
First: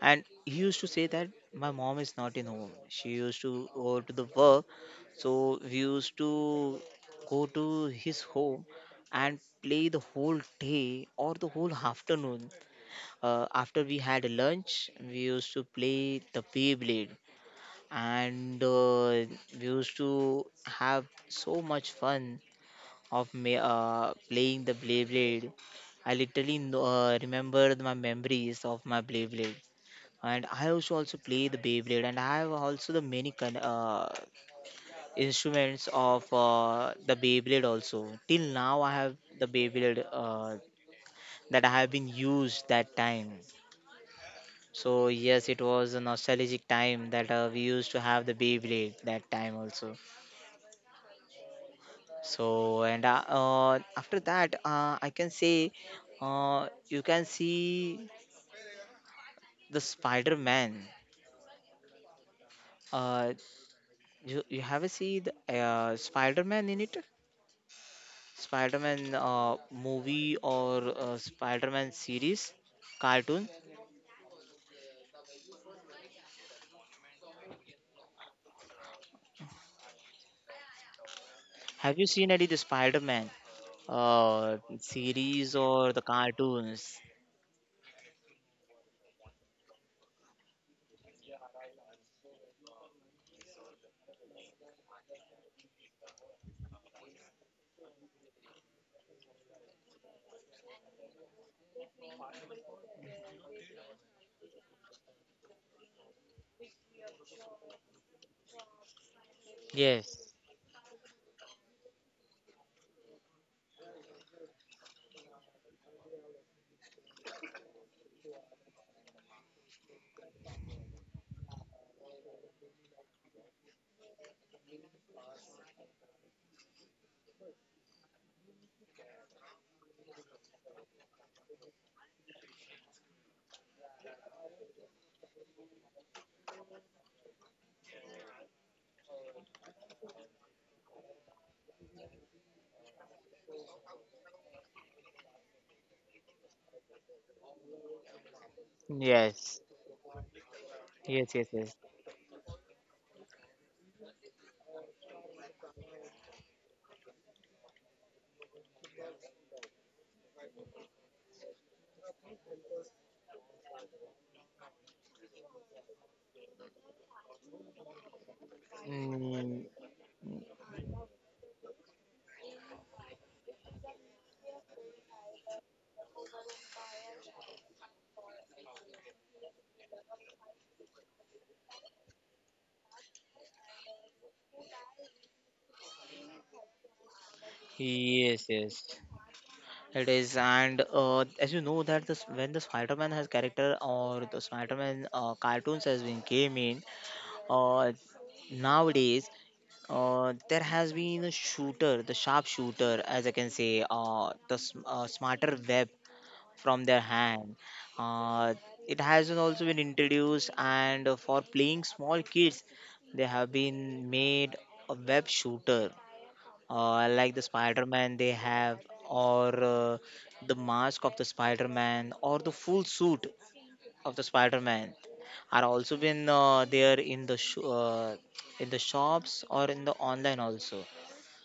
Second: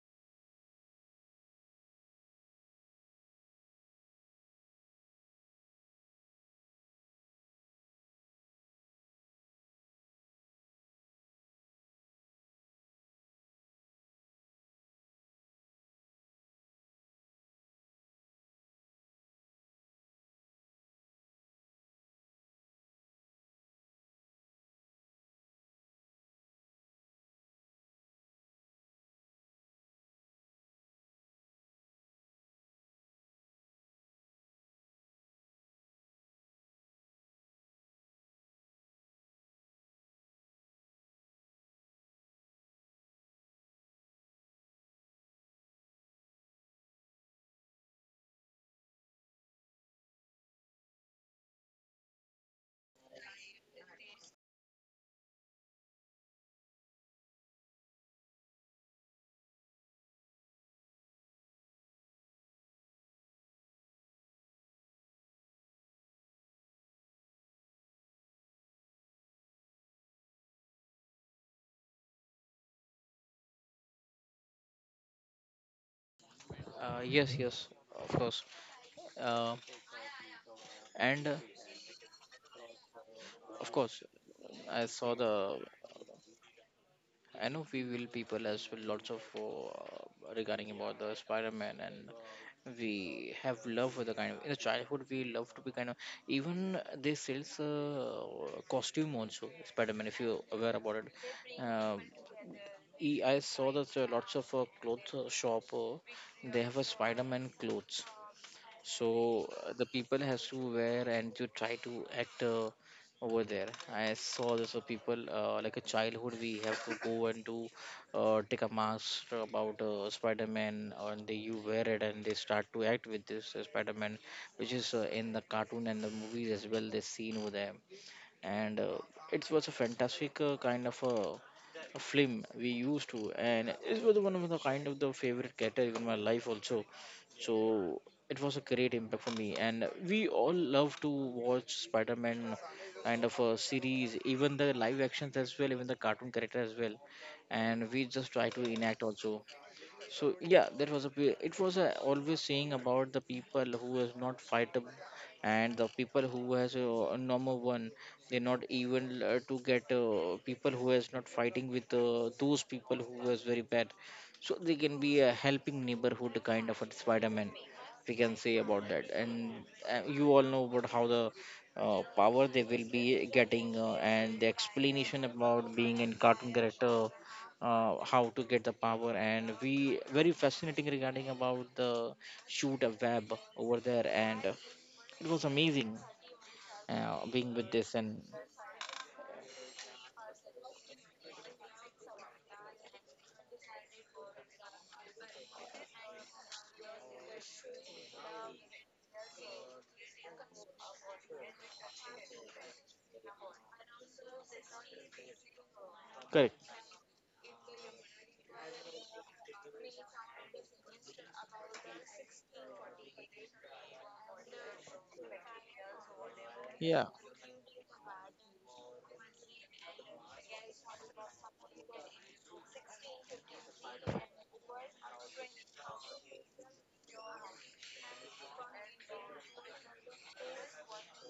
and he used to say that my mom is not in home, she used to go to the work. So we used to go to his home and play the whole day or the whole afternoon. After we had lunch, we used to play the beyblade, and we used to have so much fun of playing the beyblade. I literally know, remember my memories of my beyblade, and I also play the Beyblade, and I have also the many instruments of the Beyblade also. Till now, I have the Beyblade that I have been used that time. So yes, it was a nostalgic time that we used to have the Beyblade that time also. So and after that, I can say you can see the Spider-Man. Uh, you have a see the Spider-Man in it? Spider-Man movie or Spider-Man series, cartoon.
Yes, yes, of course. Uh, and
Have you seen any the Spider-Man
of course, I saw
series
the,
or the cartoons?
I know we will people as well, lots of regarding about the Spider-Man, and we have love for the kind of, in the childhood we love to be kind of, even they sells costume also Spider-Man, if you aware about it. I saw that lots of clothes shop they have a Spider-Man clothes, so the
Yes,
people has to wear and to try to act over there. I saw this people like a childhood, we have to go and to take a mask about Spider-Man, and they you wear it and they start to act with this Spider-Man, which is in the cartoon and the movies as well they seen over there. And it was a fantastic kind of a film we used to, and it was one of the kind of the favorite category in my life also. So it was a great impact for me, and we all love to watch Spider-Man kind of a series, even the live actions as well, even the cartoon character as well, and we just try to enact
yes,
also. So yeah, that
yes,
was a
yes, yes.
it was a always saying about the people who is not fightable, and the people who has a normal one, they're not even to get people who is not fighting with those people who is very bad. So they can be a helping neighborhood kind of a Spider-Man, we can say about that.
Mm,
And you all know about how the power they will be getting and the explanation about being in cartoon character, how to get the power, and we very fascinating regarding about the shoot a web over there. And it was amazing being with this. And
yes, yes, it is. And as you know that, this when the Spider-Man has character or the Spider-Man cartoons has been came in, uh, nowadays, there has been a shooter, the sharp shooter, as I can say, smarter web from their
correct,
hand. Uh, it has been also been introduced, and for playing small kids, they have been made a web shooter, like
yeah,
the Spider-Man they have, or the mask of the Spider-Man, or the full suit of the Spider-Man are also been there in in the shops or in the online also.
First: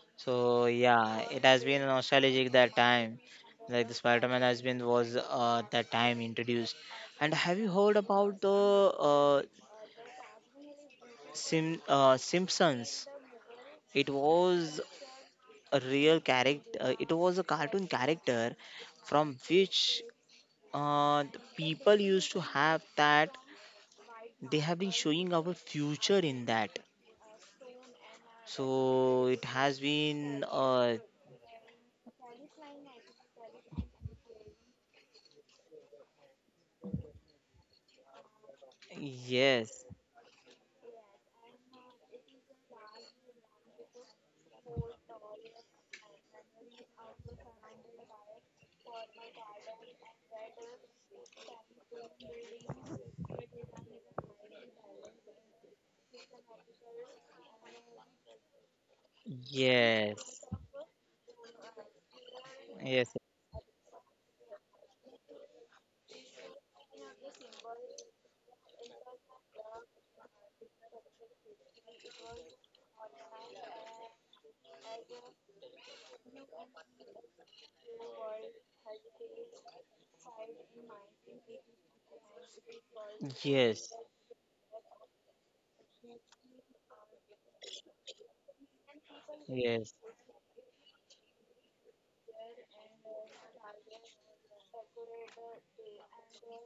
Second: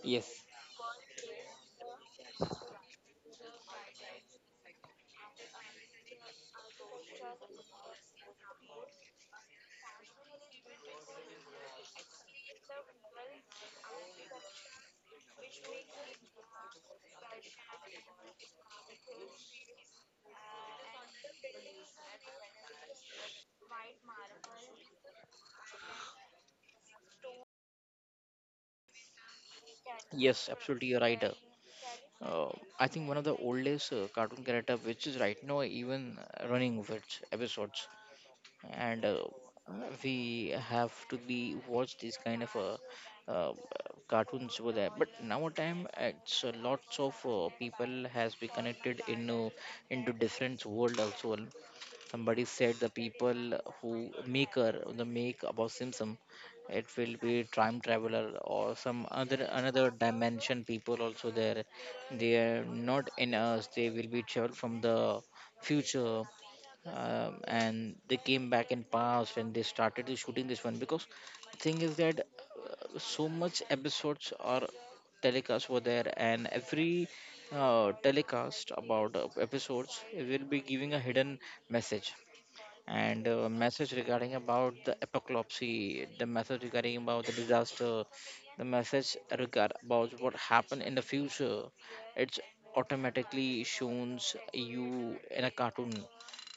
yes,
So yeah, it has been nostalgic that time. Like the Spider-Man has been was that time introduced. And have you heard about the uh, Simpsons? It was a real character. It was a cartoon character from which the people used to have that they have been showing our future in that. So it has
yes,
been
absolutely you're right. Uh, I think one of the oldest cartoon character, which is right now even running with episodes. And
yes,
we have to be watch this kind of cartoons over there, but now time it's lots of people has been connected into different world also. Well, somebody said the people who maker the make about Simpson, it will be time traveler or some other another
yes,
dimension people also there. They are
yes,
not in us, they will be travel from the future. And they came back in past and they started the shooting this one, because thing is that so much episodes or telecast were there, and every telecast about episodes will be giving a hidden message. And
yes,
message regarding about the apocalypse, the message regarding about the disaster, the message regard
yes,
about what happened in the future. It's automatically shown you in a cartoon,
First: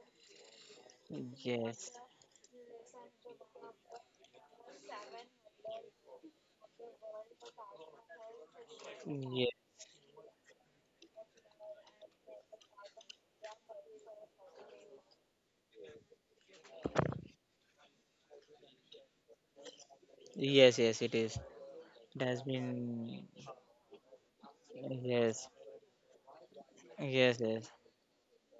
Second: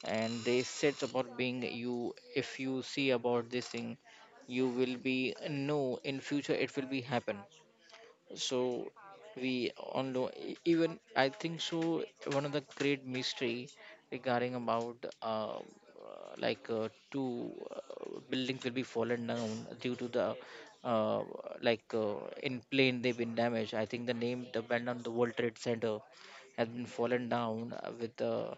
and they said about being
yes,
you. If you see about this thing, you will be know in future it will be happen. So
yes,
we all know, even I think so, one of the great mystery regarding about uh, like two buildings will be fallen down due to the
yes, yes, it
uh,
is.
like
It has
in plane
been.
they've been damaged, I think the name the band on the World
Yes,
Trade Center has been fallen
yes, yes,
down with the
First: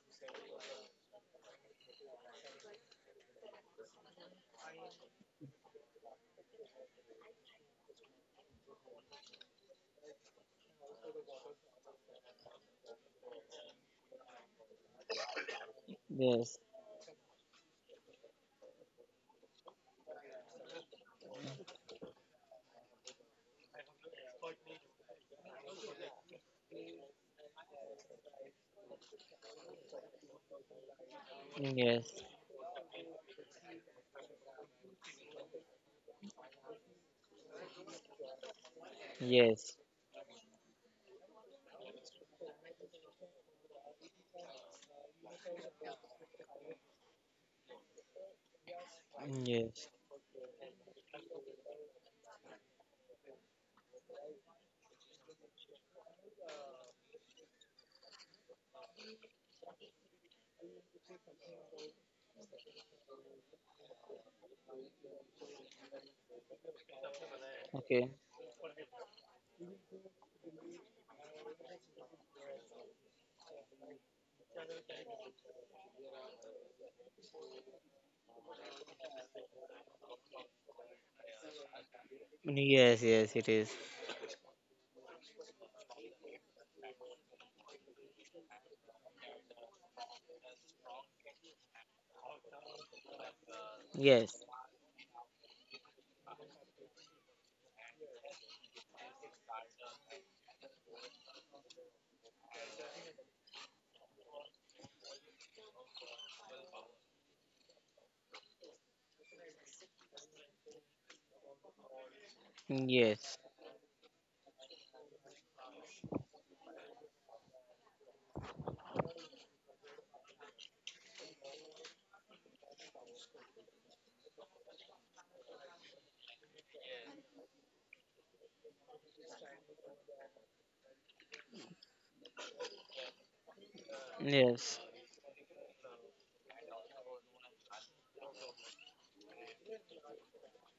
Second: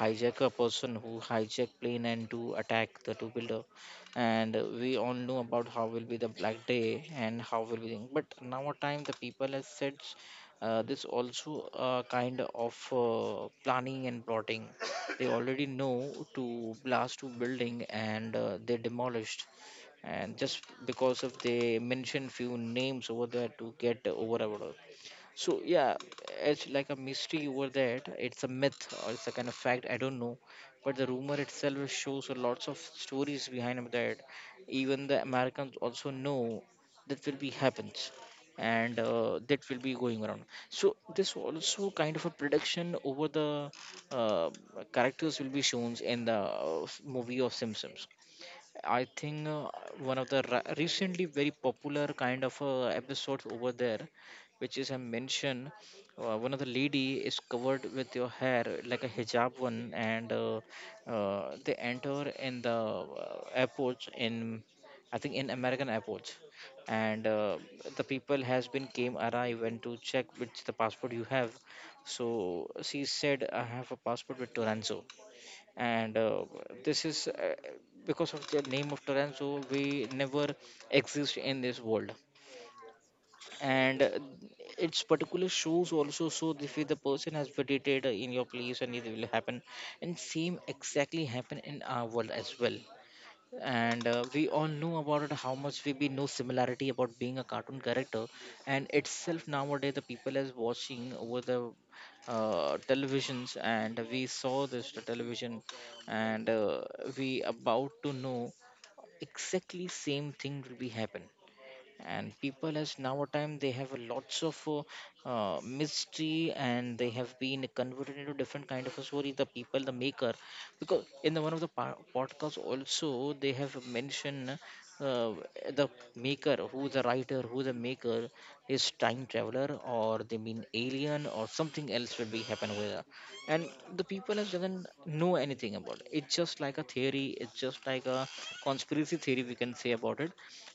hijacker person who hijacked plane and to attack the two builder. And we all know about how will be the black day and how will be, but now a time the people has said this also a kind of planning and plotting, they already know to
yes,
blast to building and they demolished, and just because of they mention few names over there to get over. So yeah, it's like a mystery over that. It's a myth or it's a kind of fact, I don't know, but the rumor itself
yes,
shows lots of stories behind that. Even the Americans also know that will be happens, and that
yes,
will be going around. So this also kind of a prediction over the uh, characters will be shown in the movie of Simpsons. I think
yes,
one of the recently very popular kind of episodes over there, which is I mentioned, one of the lady is covered with your hair like a hijab one, and they enter in the airports in, I think in American airports, and the
okay,
people has been came arrive and to check which the passport you have. So she said, I have a passport with Toranzo, and this is because of the name of Taranzo, we never exist in this world.
yes, yes, it is.
And its particular shows also, so if the person has meditated in your place and it will happen, and same exactly happen in our world as well. And
Yes,
we all know about it how much we be no similarity about being a cartoon character. And itself nowadays the people is watching over the televisions, and we saw this the television. And we about to know exactly same thing will be happen, and people as now a
yes,
time they have a lots of mystery, and they have been converted into different kind of a story, the people the maker, because in the one of the podcasts also they have mentioned uh, the maker, who the writer, who the maker is time traveler, or they mean alien or something else will be happen with her. And the people has
yes,
doesn't know anything about it, it's just like a theory, it's just like a conspiracy theory, we can say about it.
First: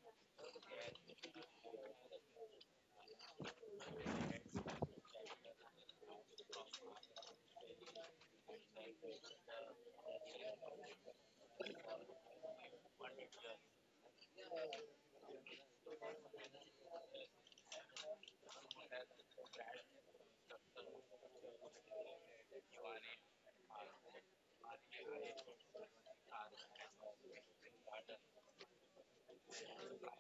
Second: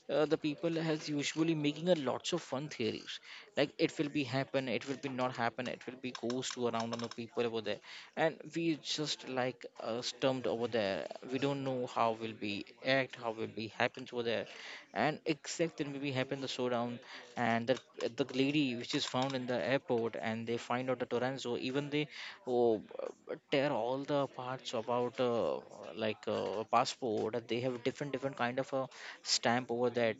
The people has usually making a lots of fun theories, like it will be happen, it will be not happen, it will be goes to around on the people over there, and we just like stumped over there. We don't know how will be act how will be happens over there. And except then maybe happen the showdown, and the lady which is found in the airport, and they find out the Toranzo, even they oh, tear all the parts about like a passport, and they have different different kind of a stamp over that.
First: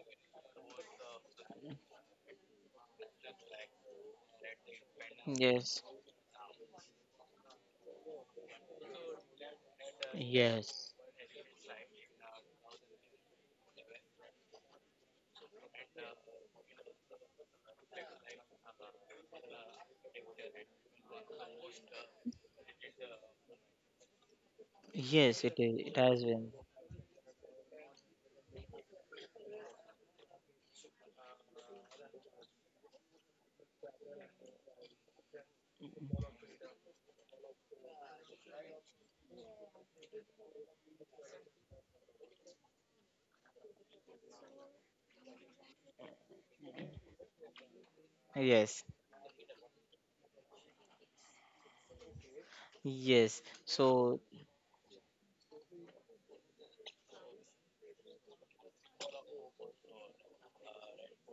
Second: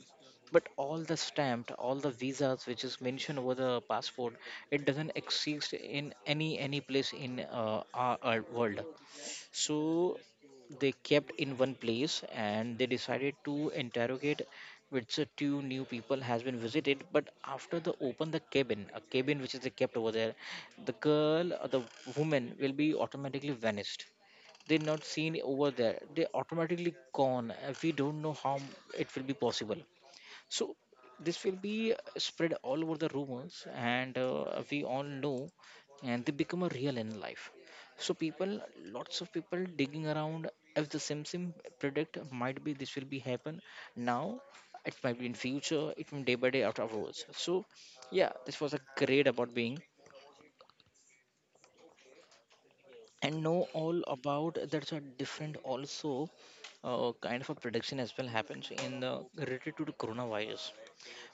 But all the stamped all the visas which is mentioned over the passport, it doesn't exist
yes,
in any place in our world. So they
yes.
kept in one place and they decided to interrogate which two new people has been visited. But after the open the cabin a cabin which is they kept over there, the girl or the woman will be automatically vanished. They're not seen
Yes, it
over
is. It
there,
has
they
been.
automatically gone, and we don't know how it will be possible. So this will be spread all over the rumors, and we all know, and they become a real in life. So people, lots of people digging around, if the sim predict might be this will be happen now, it might be in future, it may day by day after afterwards. So yeah, this was a
Yes,
great about being and
yes.
know all
So,
about that's a different also kind of a prediction as well happens in the related to the coronavirus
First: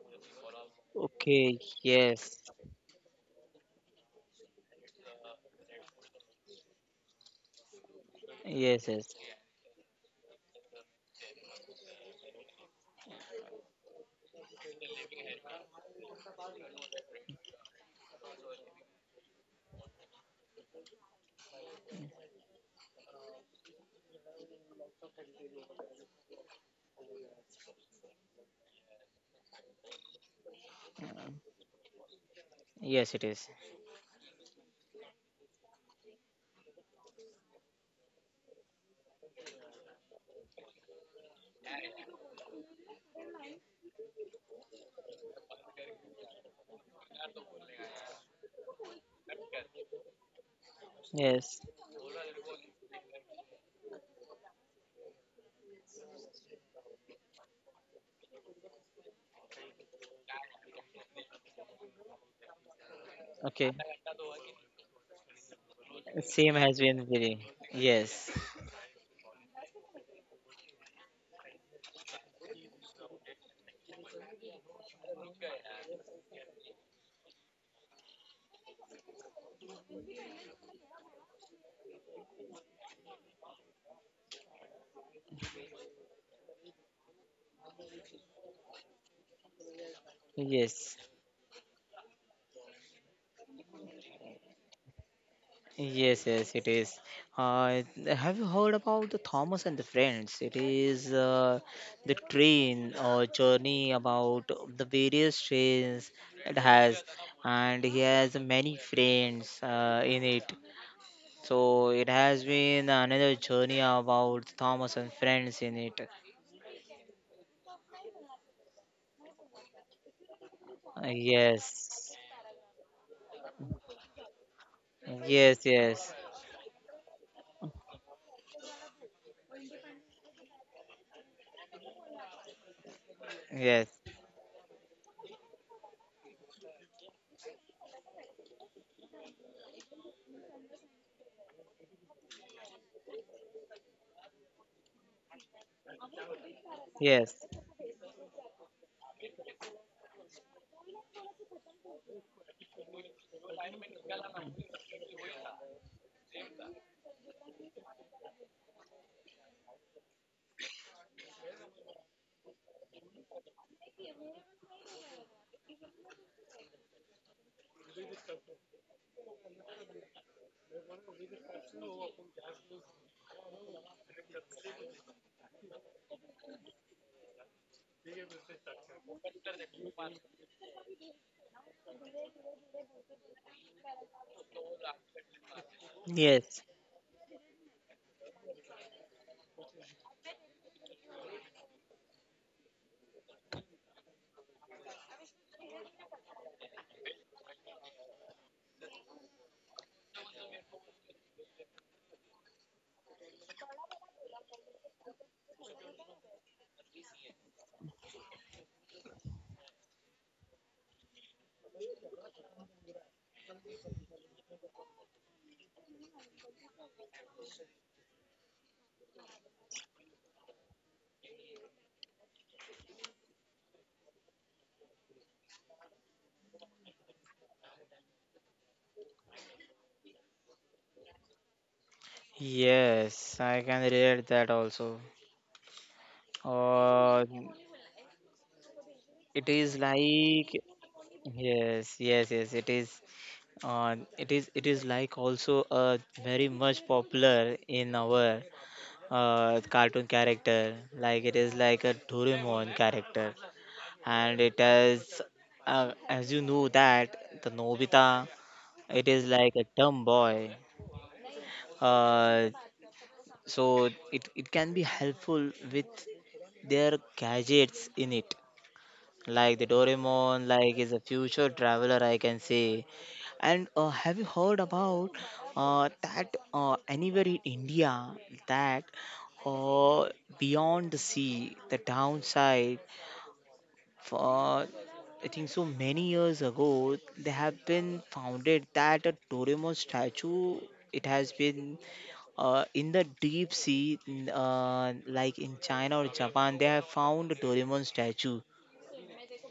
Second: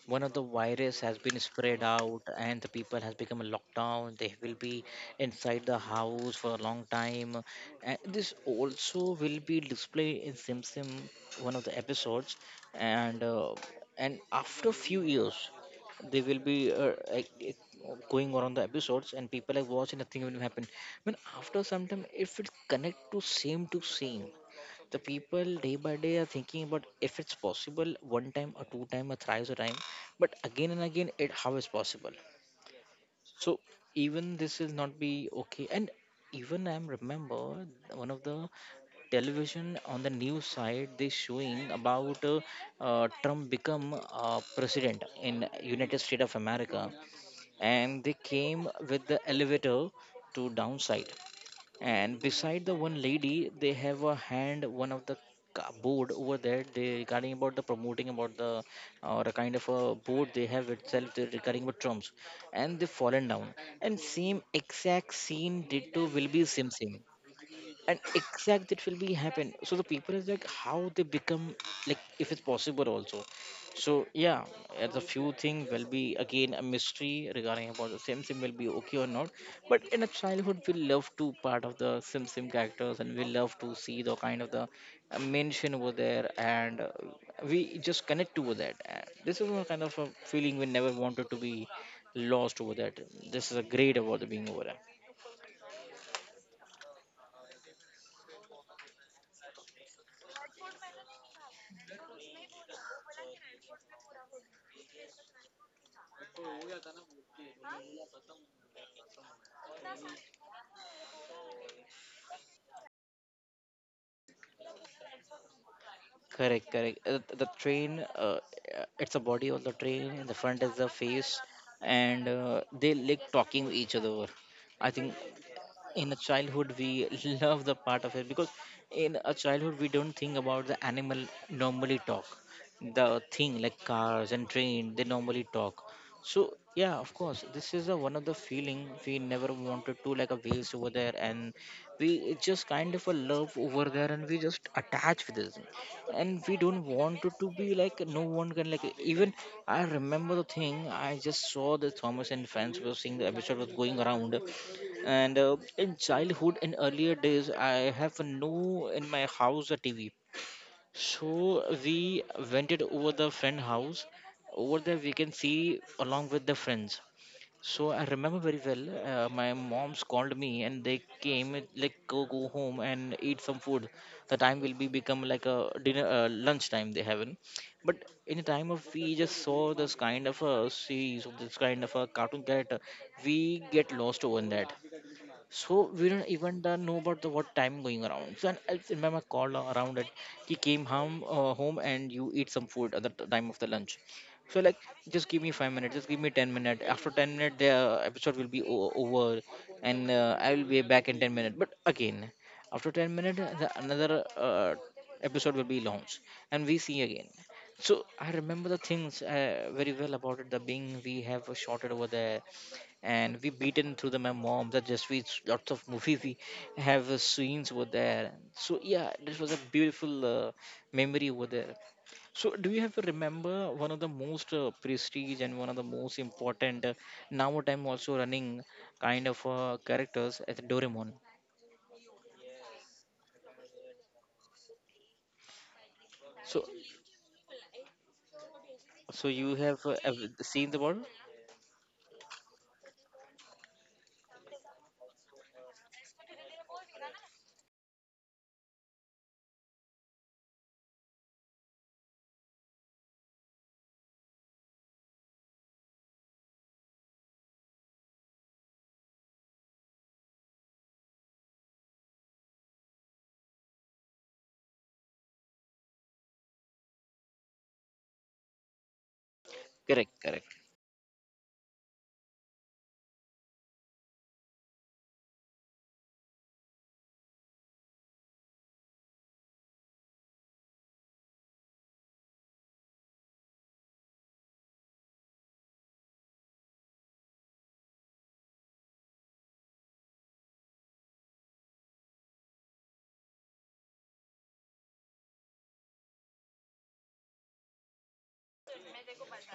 one of the virus has been
okay,
spread out
yes,
and the people has become a lockdown they will be inside the house for a long time, and this
yes,
also
yes.
will be displayed in sim one of the episodes and uh, and after few years they will be like, going on the episodes and people are watching nothing will happen. I mean, after some time it will connect to same the people day by day are thinking about if it's possible one time or two time or thrice a time, but again and again
Uh,
it how is possible.
yes, it is.
So even this will not be okay, and even I remember one of the television on the news side they showing about Trump become president in United States of America, and they came with the elevator to downside,
Yes.
and beside the one lady they have a hand one of the board over there they regarding about the promoting about the or a kind of a board they have itself they regarding about drums, and they fallen down,
Okay.
and same exact scene ditto will be
Same
same
has
same
been very.
and
Yes,
exact that will be happen. So the people is like how they become, like if it's possible also. So yeah, as a few thing will be again a mystery regarding about the sim sim will be okay or not, but in a childhood we love to part of the sim sim characters and we love to see the kind of the mention over there, and we just connect over that. This is one kind of a feeling we never
yes,
wanted to be lost over that. This is a great about the being over there.
yes, yes, it is. Have you heard about the Thomas and the Friends? It is the train or journey about the various trains it has, and he has many friends in it. So it has been another journey about Thomas and friends in it.
Correct, correct. The train, it's a body of the train, in the front is the face,
Yes,
and they like talking with each other. I think
yes,
in a
yes,
childhood we love the part of it because in a childhood we don't think about the animal normally talk the thing like
yes,
cars and train they normally talk. So yeah, of course this is a, one of the feeling we never wanted to like a waste over there, and we it's just kind of a love over there and we just attach with this, and we don't want it to
yes,
be like no one can like even I remember the thing I just saw the Thomas and Friends was seeing the episode was going around, and in childhood, in earlier days, I have no in my house a TV. So we rented over the friend house. Over there, we can see along with the friends. So I remember very well. My mom's called me and they came like go home and eat some food. The time will be become like a dinner lunch time they haven't. But in the time of we just saw this kind of a series of this kind of a cartoon character, we get lost over in that, so we don't
yes,
even know about the what time going around. So and I remember called around it. He came home, home and you eat some food at the time of the lunch. So like, just give me 5 minutes. Just give me 10 minutes. After 10 minutes, the episode will be over, and I will be back in 10 minutes. But again, after 10 minutes, the another episode will be launched, and we see again. So I remember the things very well about it. The being we have shorted over there and we beaten through the my mom that just we lots of movies we have scenes over there. So yeah, this was a beautiful memory over there. So do you have to remember one of the most prestige and one of the most important now time also running kind of characters as Doraemon?
yes, I can relate that also.
So
Uh,
so
it
you
is
have
like,
seen the world?
yes, yes, yes, it is. It is. It is like also very much popular in our cartoon character. Like it is like a Doraemon character. And it is as you know that the Nobita, it is like a dumb boy, uh, so it can be helpful with their gadgets in it, like the
Correct, correct.
Doraemon like is a future traveler, I can say. And have you heard about that anywhere in India that uh, beyond the sea, the downside, for I think so many years ago, they have been founded that a Doraemon statue? It has been in the deep sea, like in China or Japan. They have found a Doraemon statue,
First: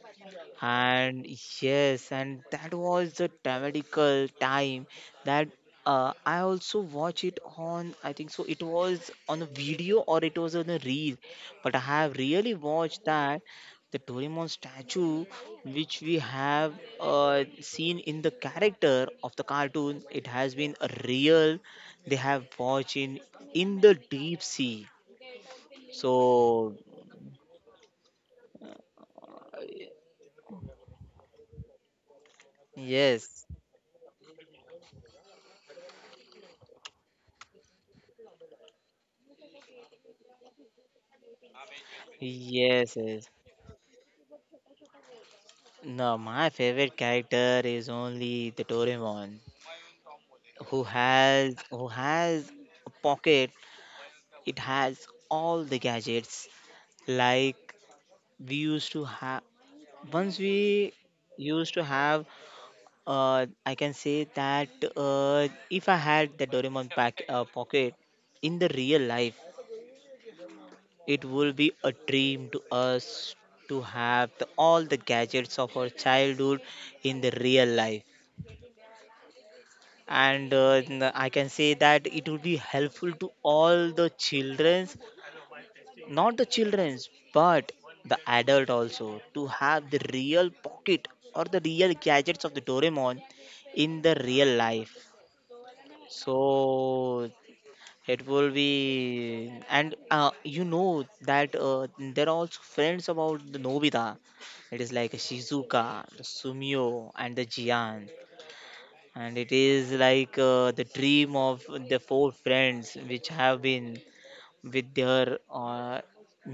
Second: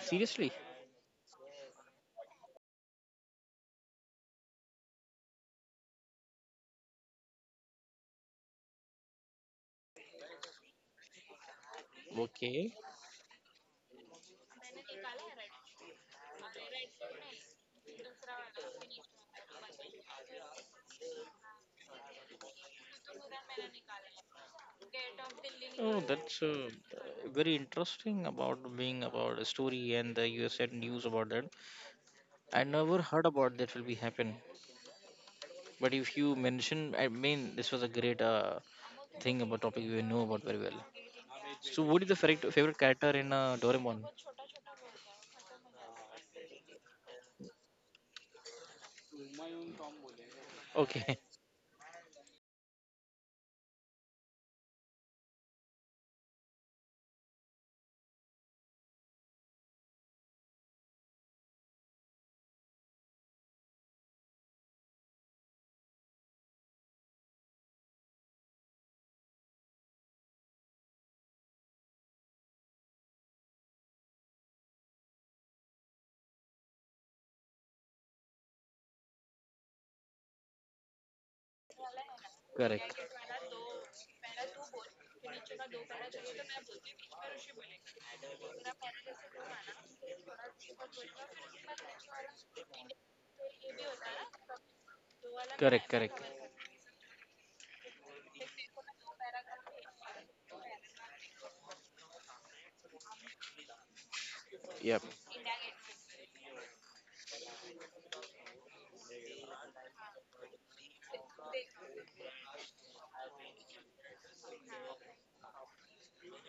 Seriously.
and yes, and that was the dramatical time, that I also watch it on, I think so it was on a video or it was on a reel, but I have
Okay.
really watched that, the Doraemon statue which we have seen in the character of the cartoon. It has been a real, they have watched in the deep sea.
Oh, that's
So
very interesting about being about a story and the USA news about that. I never heard
yes,
about that will be happen. But if you mention, I mean, this was a great thing about topic you know about very well. So, what is the favorite
yes,
character
yes.
in Doraemon?
No, my favorite character is only the Doraemon, who
Okay,
has, who has a pocket. It has all the gadgets. Like we used to have, once we used to have. I can say that if I had the Doraemon pack pocket in the real life, it would be a dream to us to have all the gadgets of our childhood in the real life and I can say that it would be
correct.
helpful to all the childrens. Not the childrens but the adult also to have the real pocket or the real gadgets of the doraemon in the real life.
Correct, correct.
So it will be and you know that there are also friends about the nobita. It is
Yep.
like shizuka the sumio and the jian, and it is like the dream of the four friends which have been with their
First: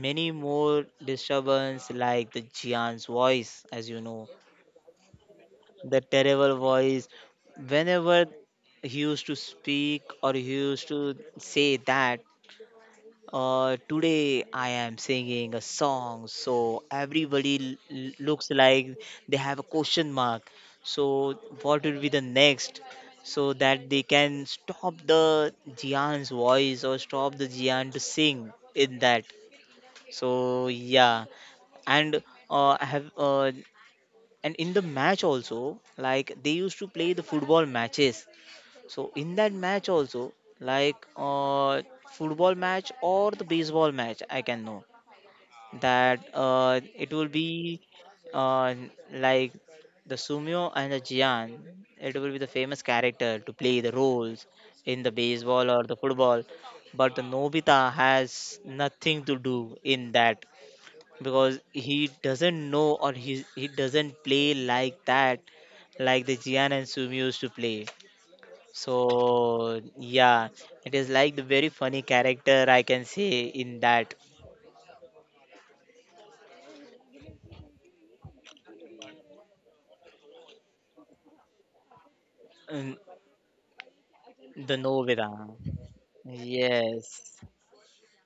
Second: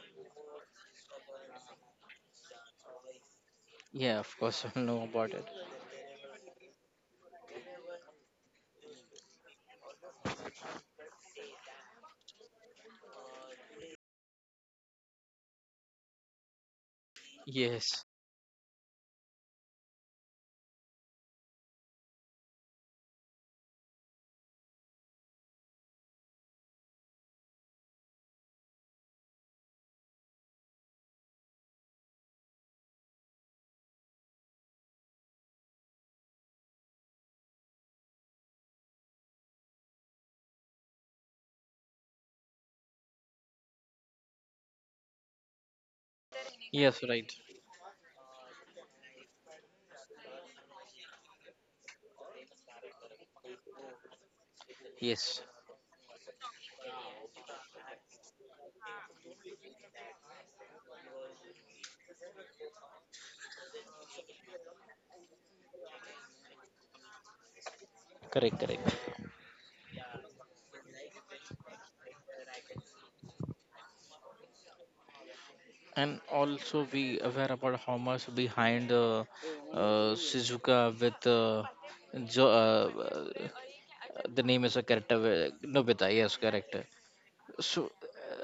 many more disturbance like the Jian's voice as you
Yeah,
know,
of course, I know about it.
the terrible voice whenever he used to speak or he used to say that today I am singing a song, so everybody
Yes.
looks like they have a question mark. So what will be the next? So that they can stop the Jian's voice or stop the Jian to sing in that. So yeah, and I have and in the match also, like they used to play the football matches, so in that match also, like football match or the baseball match, I can know that
Yes,
it
right.
will be uh, like the Sumio and the Jian. It will be the famous character to play the roles in the
Yes,
baseball or the football, but the Nobita has nothing to do in that because he doesn't know or he doesn't play like that, like the Jian and Sumio used to play.
correct, correct.
So yeah, it is like the very funny character I can say in that.
And also be aware about how much behind Shizuka with jo- uh,
um,
uh, the name is a
the
character
Novida.
Nobita. Yes, correct.
Yes,
So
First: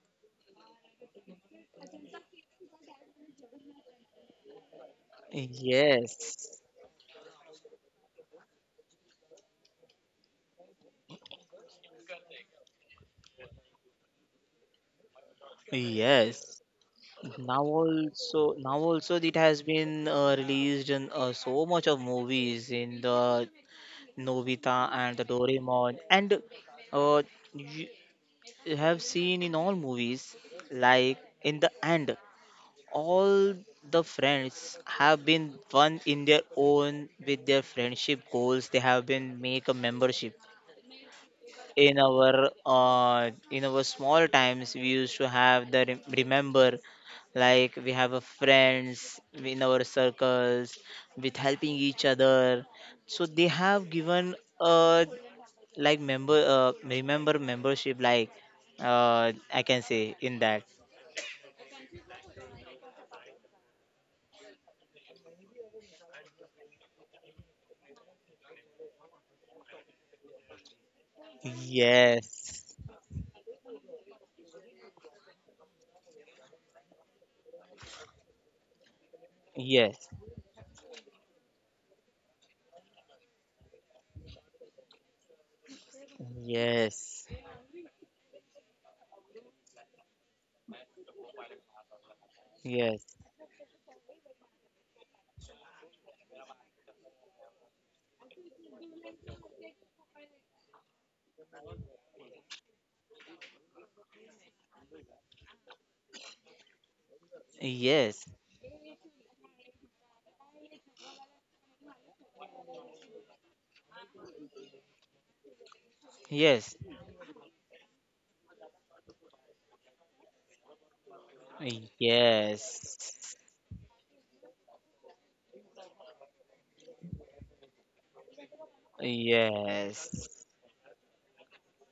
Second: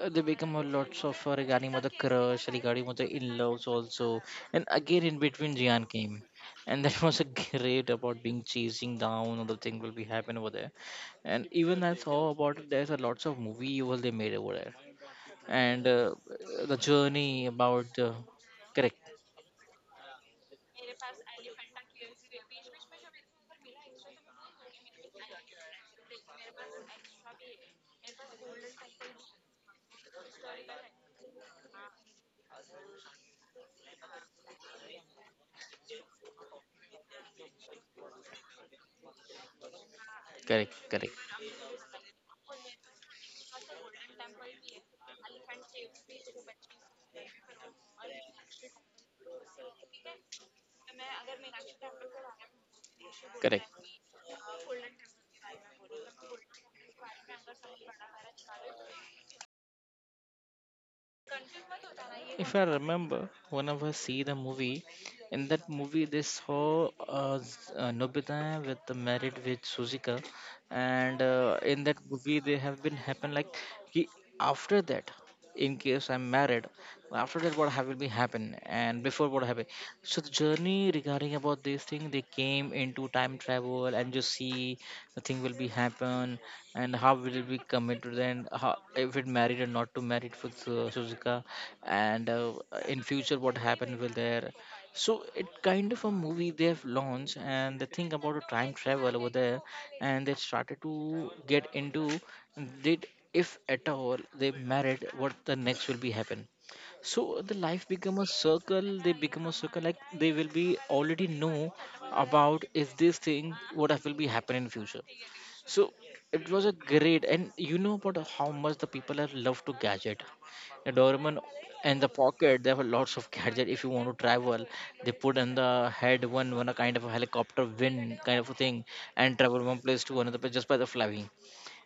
they become a lots of regarding mother crush, regarding mother in loves also, and again in between Jian came,
yes,
and that was a great about being chasing down. All the thing will be happen over there, and even I saw about it, there's a lots of movie over they made over there and
yes.
the journey about
Now
correct
also it has been released in so much of movies in the Novita and the Doraemon, and uh, you have seen in all movies like in the end. All the friends have been one in their own with their friendship goals, they have been make a membership
correct correct
in our small times we used to have the remember, like we have a friends in our circles with helping each other, so they
correct.
have given like member remember membership like I can say in that.
If I remember, one of us see the movie. In that movie, they saw Nobita with the married with Suzuka, and in that movie, they
Yes,
have been happen like he, after that. In case I'm married, after that what have will be happen and before what happen?
yes.
So the journey regarding about this thing, they came into time travel and you see the thing will be happen and how
Yes,
will it be committed and how if it married or not to married for Suzuka and in
yes,
future what happened will there. So it kind of a movie they have launched and the thing about a time travel over there, and they started to get into did if at all they married what the next will be happen. So the life become a
yes,
circle they become a circle like they will be already know about if this thing what will be happen in future. So it was a
yes,
great, and you know about how much the people have loved to gadget. The Doraemon and the pocket, they have lots of
yes,
gadget. If you want to travel, they put on the head one, one a kind of a helicopter wind kind of a thing, and travel one place to
yes,
another place just by the flying.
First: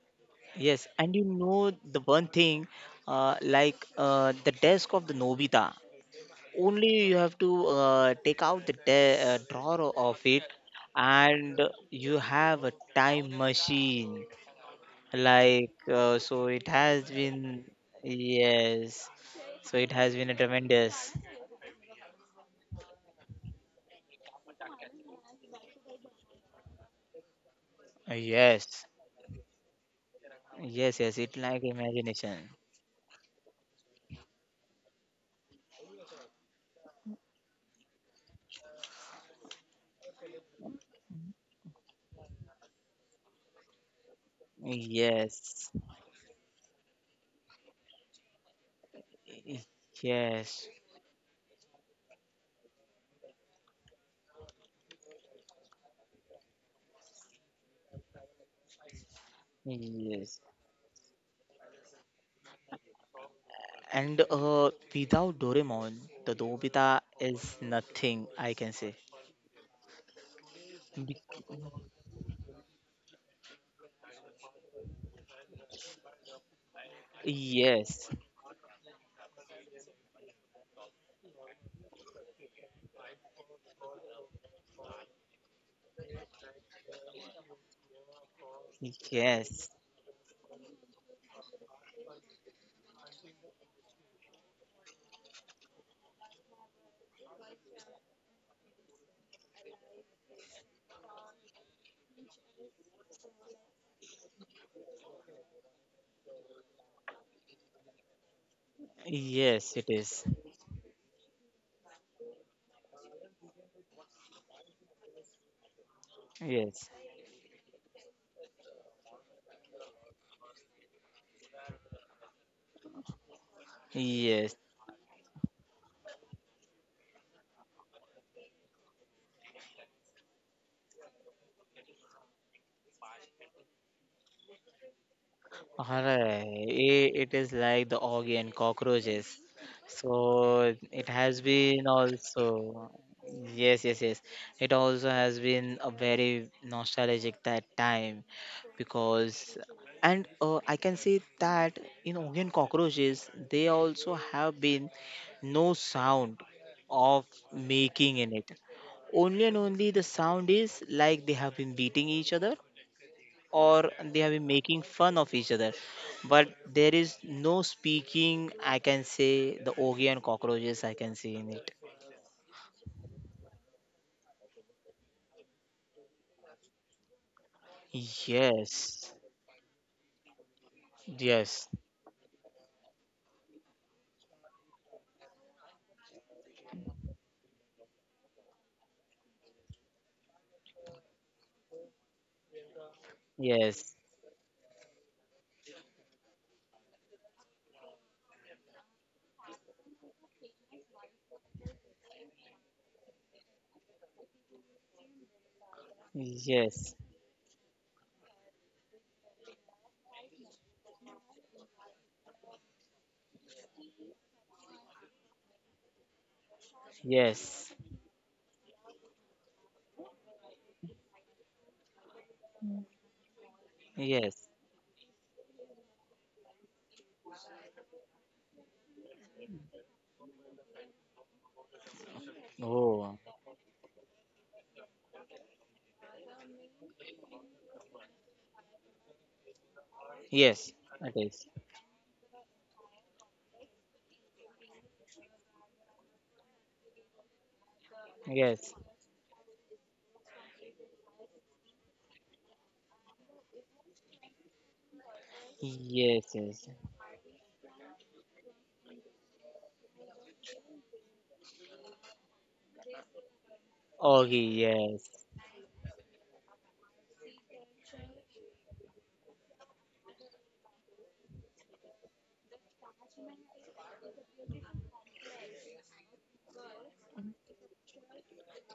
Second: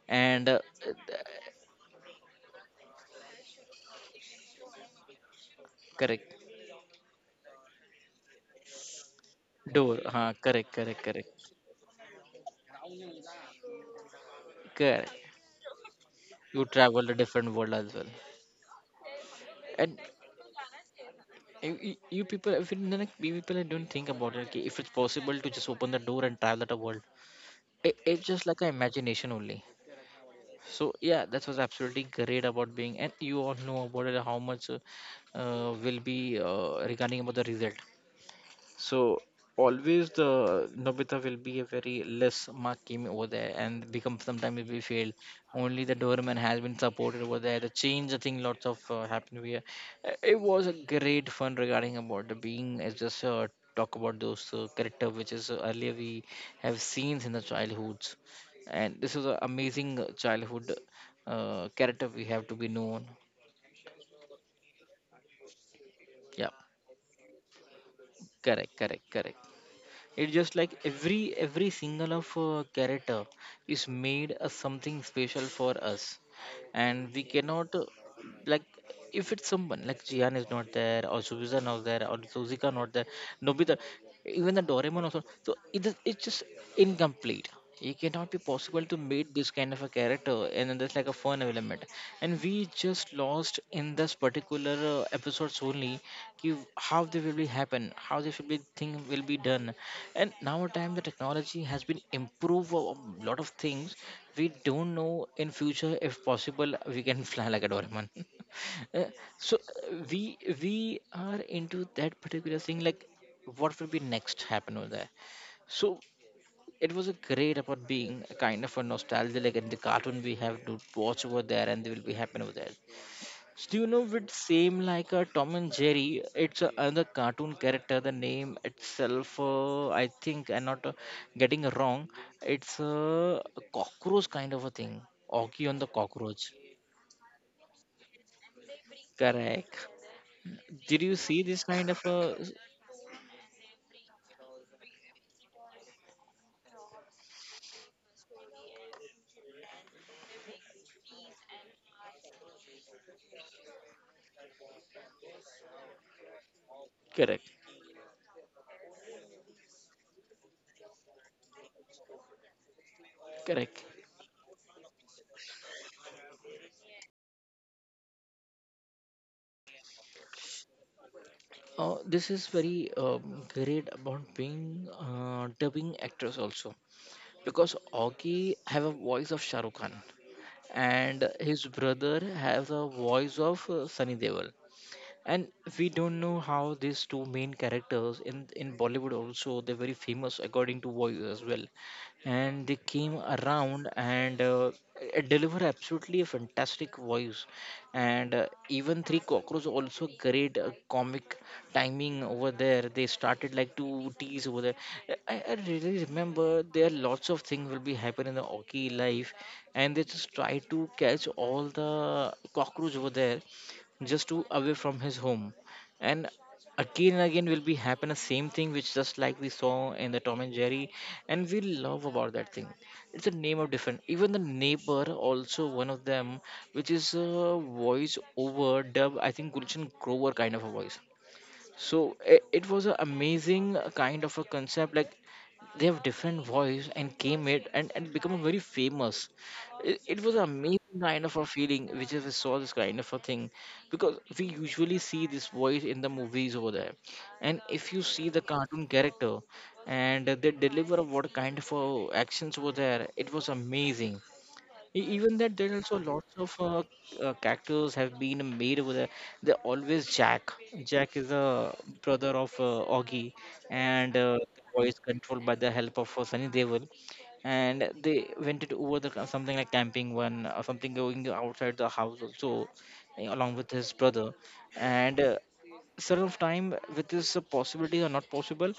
And
yes. And you know the one thing, like the desk of the Nobita.
correct
Only you have to take out the drawer
door,
of
huh?
it,
Correct, correct, correct,
and you have a time machine.
correct.
Like so, it
You
has
travel a different
been
world as well,
yes. So it
and.
has been a tremendous
You people, if you, like, we people don't think about it. Okay, if it's possible to just open the door and travel the world, it's just like an
yes.
imagination only. So
Yes, yes,
yeah,
it
that
like
was absolutely
imagination.
great about being and you all know about it how much will be regarding about the result. So always the Nobita will be a very less mark team over there and become sometimes it will fail.
Yes,
Only the Doorman has been supported over there. The change, I think, lots of happened
y-
here. It
yes,
was a great fun regarding about the being. It's just talk about those character which is earlier we have seen in the childhoods, and this is an amazing
yes.
childhood character we have to be known.
And without Doraemon, the
Yeah,
Nobita is nothing, I can
correct,
say.
correct, correct. It's just like
Be-
every single of character is made as something special for us, and we cannot
Yes,
like if it's someone like Jian is not there or Suzuka not there or Suzuka not there, Nobita, even the Doraemon also. So it is it's just incomplete. It cannot be possible to make this
yes,
kind of a character, and then there's like a fun element. And we just lost in this particular episodes only give how they will be happen how this will be thing will be done, and now time the technology has been improved a lot of things we don't know in future if possible we can fly like a Doraemon Uh, so
yes, it
uh,
is.
we we are into that particular thing like what will be next happen over there. So
Yes,
it was a great about being a kind of a nostalgia like in the cartoon we have to watch over there and they will be happen over there. Do you know it
yes.
same like a Tom and Jerry? It's a, another cartoon character. The name itself, I think, I'm not getting it wrong. It's a cockroach kind of a thing. Oki on the
Alright,
cockroach.
it is like the Augie and cockroaches.
Correct.
So it
Did you
has
see this
been
kind of a?
also, yes, yes, yes. It also has been a very nostalgic that time because, and I can say that in Augie and cockroaches, they also have been no sound of
Correct.
making in it. Only and only the sound is like they have been beating each other
Correct.
or they have been making fun of each other, but there is no speaking, I can say, the ogi and cockroaches I can see in it.
This is very great about being dubbing actress also because Augie have a
Yes,
voice of Shahrukh Khan and his
yes,
brother has a voice of Sunny Deol, and we don't know how these two main characters in Bollywood also they're very famous according to voice as well, and they came around
yes,
and deliver absolutely a fantastic voice, and even Three Cockroach also great comic timing over there. They started like to tease over there. I really remember there are
yes,
lots of things will be happening in the hockey life, and they just try to catch all the cockroach over there just to away from his home and and again will be
yes,
happen the same thing which just like we saw in the Tom and Jerry. And we love about that thing. It's a name of different, even the
yes.
neighbor also one of them, which is a voice over dub, I think Gulshan Grover kind of a voice. So it was an
Oh,
amazing kind of a concept, like they have different voice and came it, and become very famous. It was an
yes,
amazing
it
kind of a
is.
feeling, which is we saw this kind of a thing because we usually see this voice in the movies over there. And if you see the
Yes,
cartoon character, and they deliver what kind of actions over there, it was amazing. Even that, there are also
yes,
lots of
yes.
characters have been made over there. They always Jack. Jack is a brother of Augie. And
Ogi,
the boy is
yes,
controlled by the help of Sunny Devil. And they went it over the something like camping one or something, going outside the house also, along with his brother. And certain of time with this possibility or not possible,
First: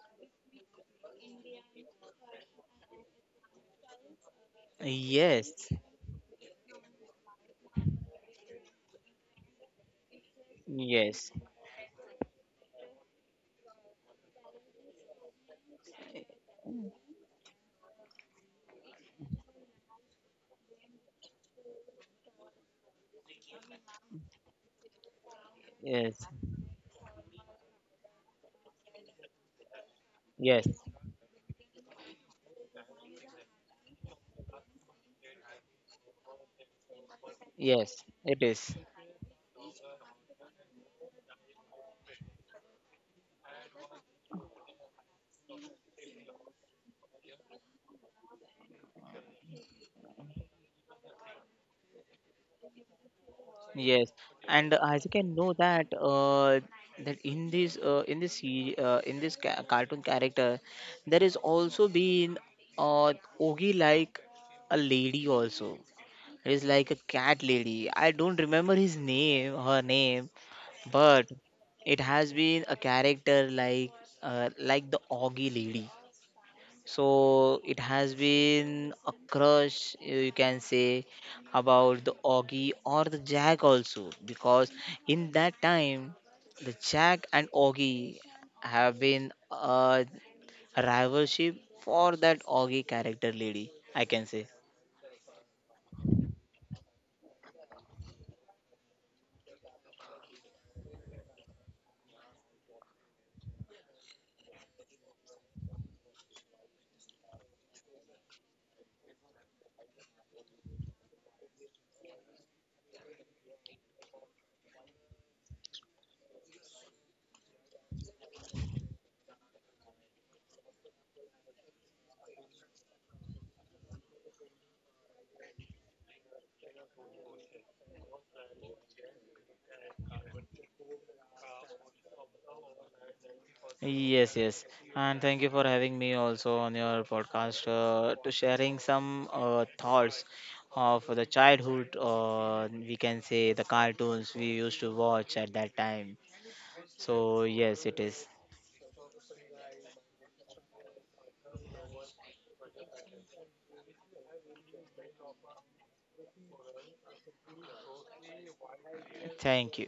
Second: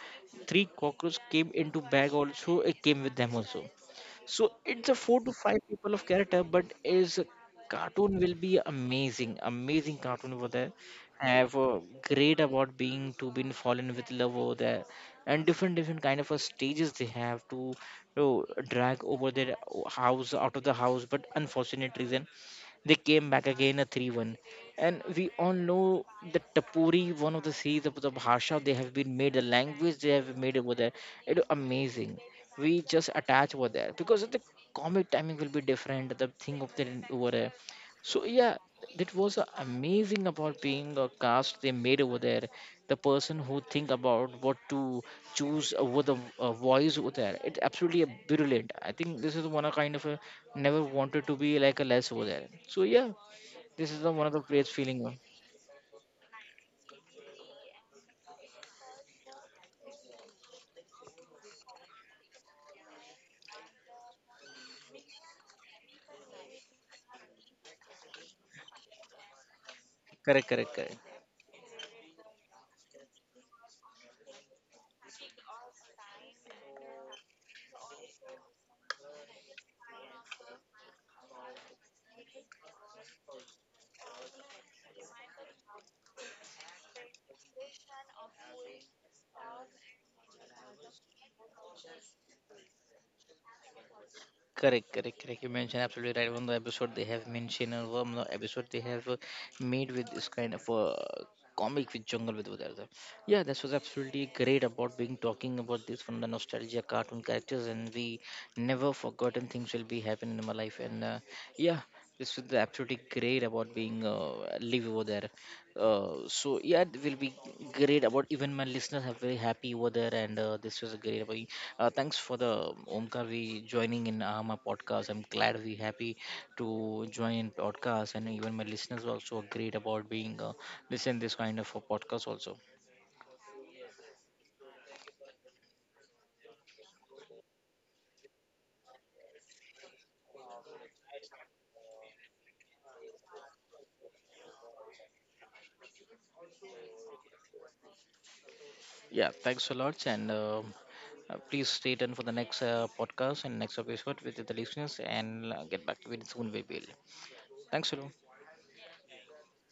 three cockroaches came into bag also, it came with them also. So it's a four to five
yes,
people of character, but is cartoon will be amazing, amazing cartoon over there.
yes,
Have a great about being to been fallen with love over there, and different different kind of a stages they have to drag over their house, out of the house. But unfortunate reason, they came back again a 3-1. And we all know
yes,
that tapuri, one of the series of the bhasha, they have been made the language they have made
yes,
over there. It amazing. We just attach over there because of the comic timing will be different, the thing of the over there.
yes,
So
it
yeah,
is.
that was amazing about being a cast they made over there. The person who think about what to choose over the voice over there, it's absolutely brilliant. I think this is one of kind of a never wanted to be like a less over there. So yeah, this is
Yes,
the one of the great
and as
feeling
you
uh,
can know that that in this in this cartoon character, there is also been uh, Ogi like a lady also. It is like a cat lady. I don't remember his name, her name,
Correct, correct, correct.
but it has been a character like the Ogi lady. So it has been a crush, you can say, about the Augie or the Jack also, because in that time, the Jack and Augie have been a rivalship for that Augie character lady, I can say.
Correct, correct, correct. You mentioned absolutely right. One of the episode they have mentioned, and one of the episode they have made with this kind of comic with jungle with Udartha. Yeah, this was absolutely great about being talking about this from the nostalgia cartoon characters, and we never forgotten things will be happening in my life. And yeah, this was absolutely great about being live over there. So yeah, it will be great about even my listeners are very happy over there, and this was a great. Thanks for the Omkar we joining in my podcast. I'm glad we happy to join in podcast, and even my listeners also great about being listen this kind of a podcast also.
Yes, yes. And thank you for having me also on your podcast to sharing some thoughts of the childhood, we can say the cartoons we used to watch at that time. So, yes, it is.
Yeah, thanks a lot, and please stay tuned for the next podcast and next episode with the listeners, and get back to it soon. We will. Thanks a lot.
Thank you.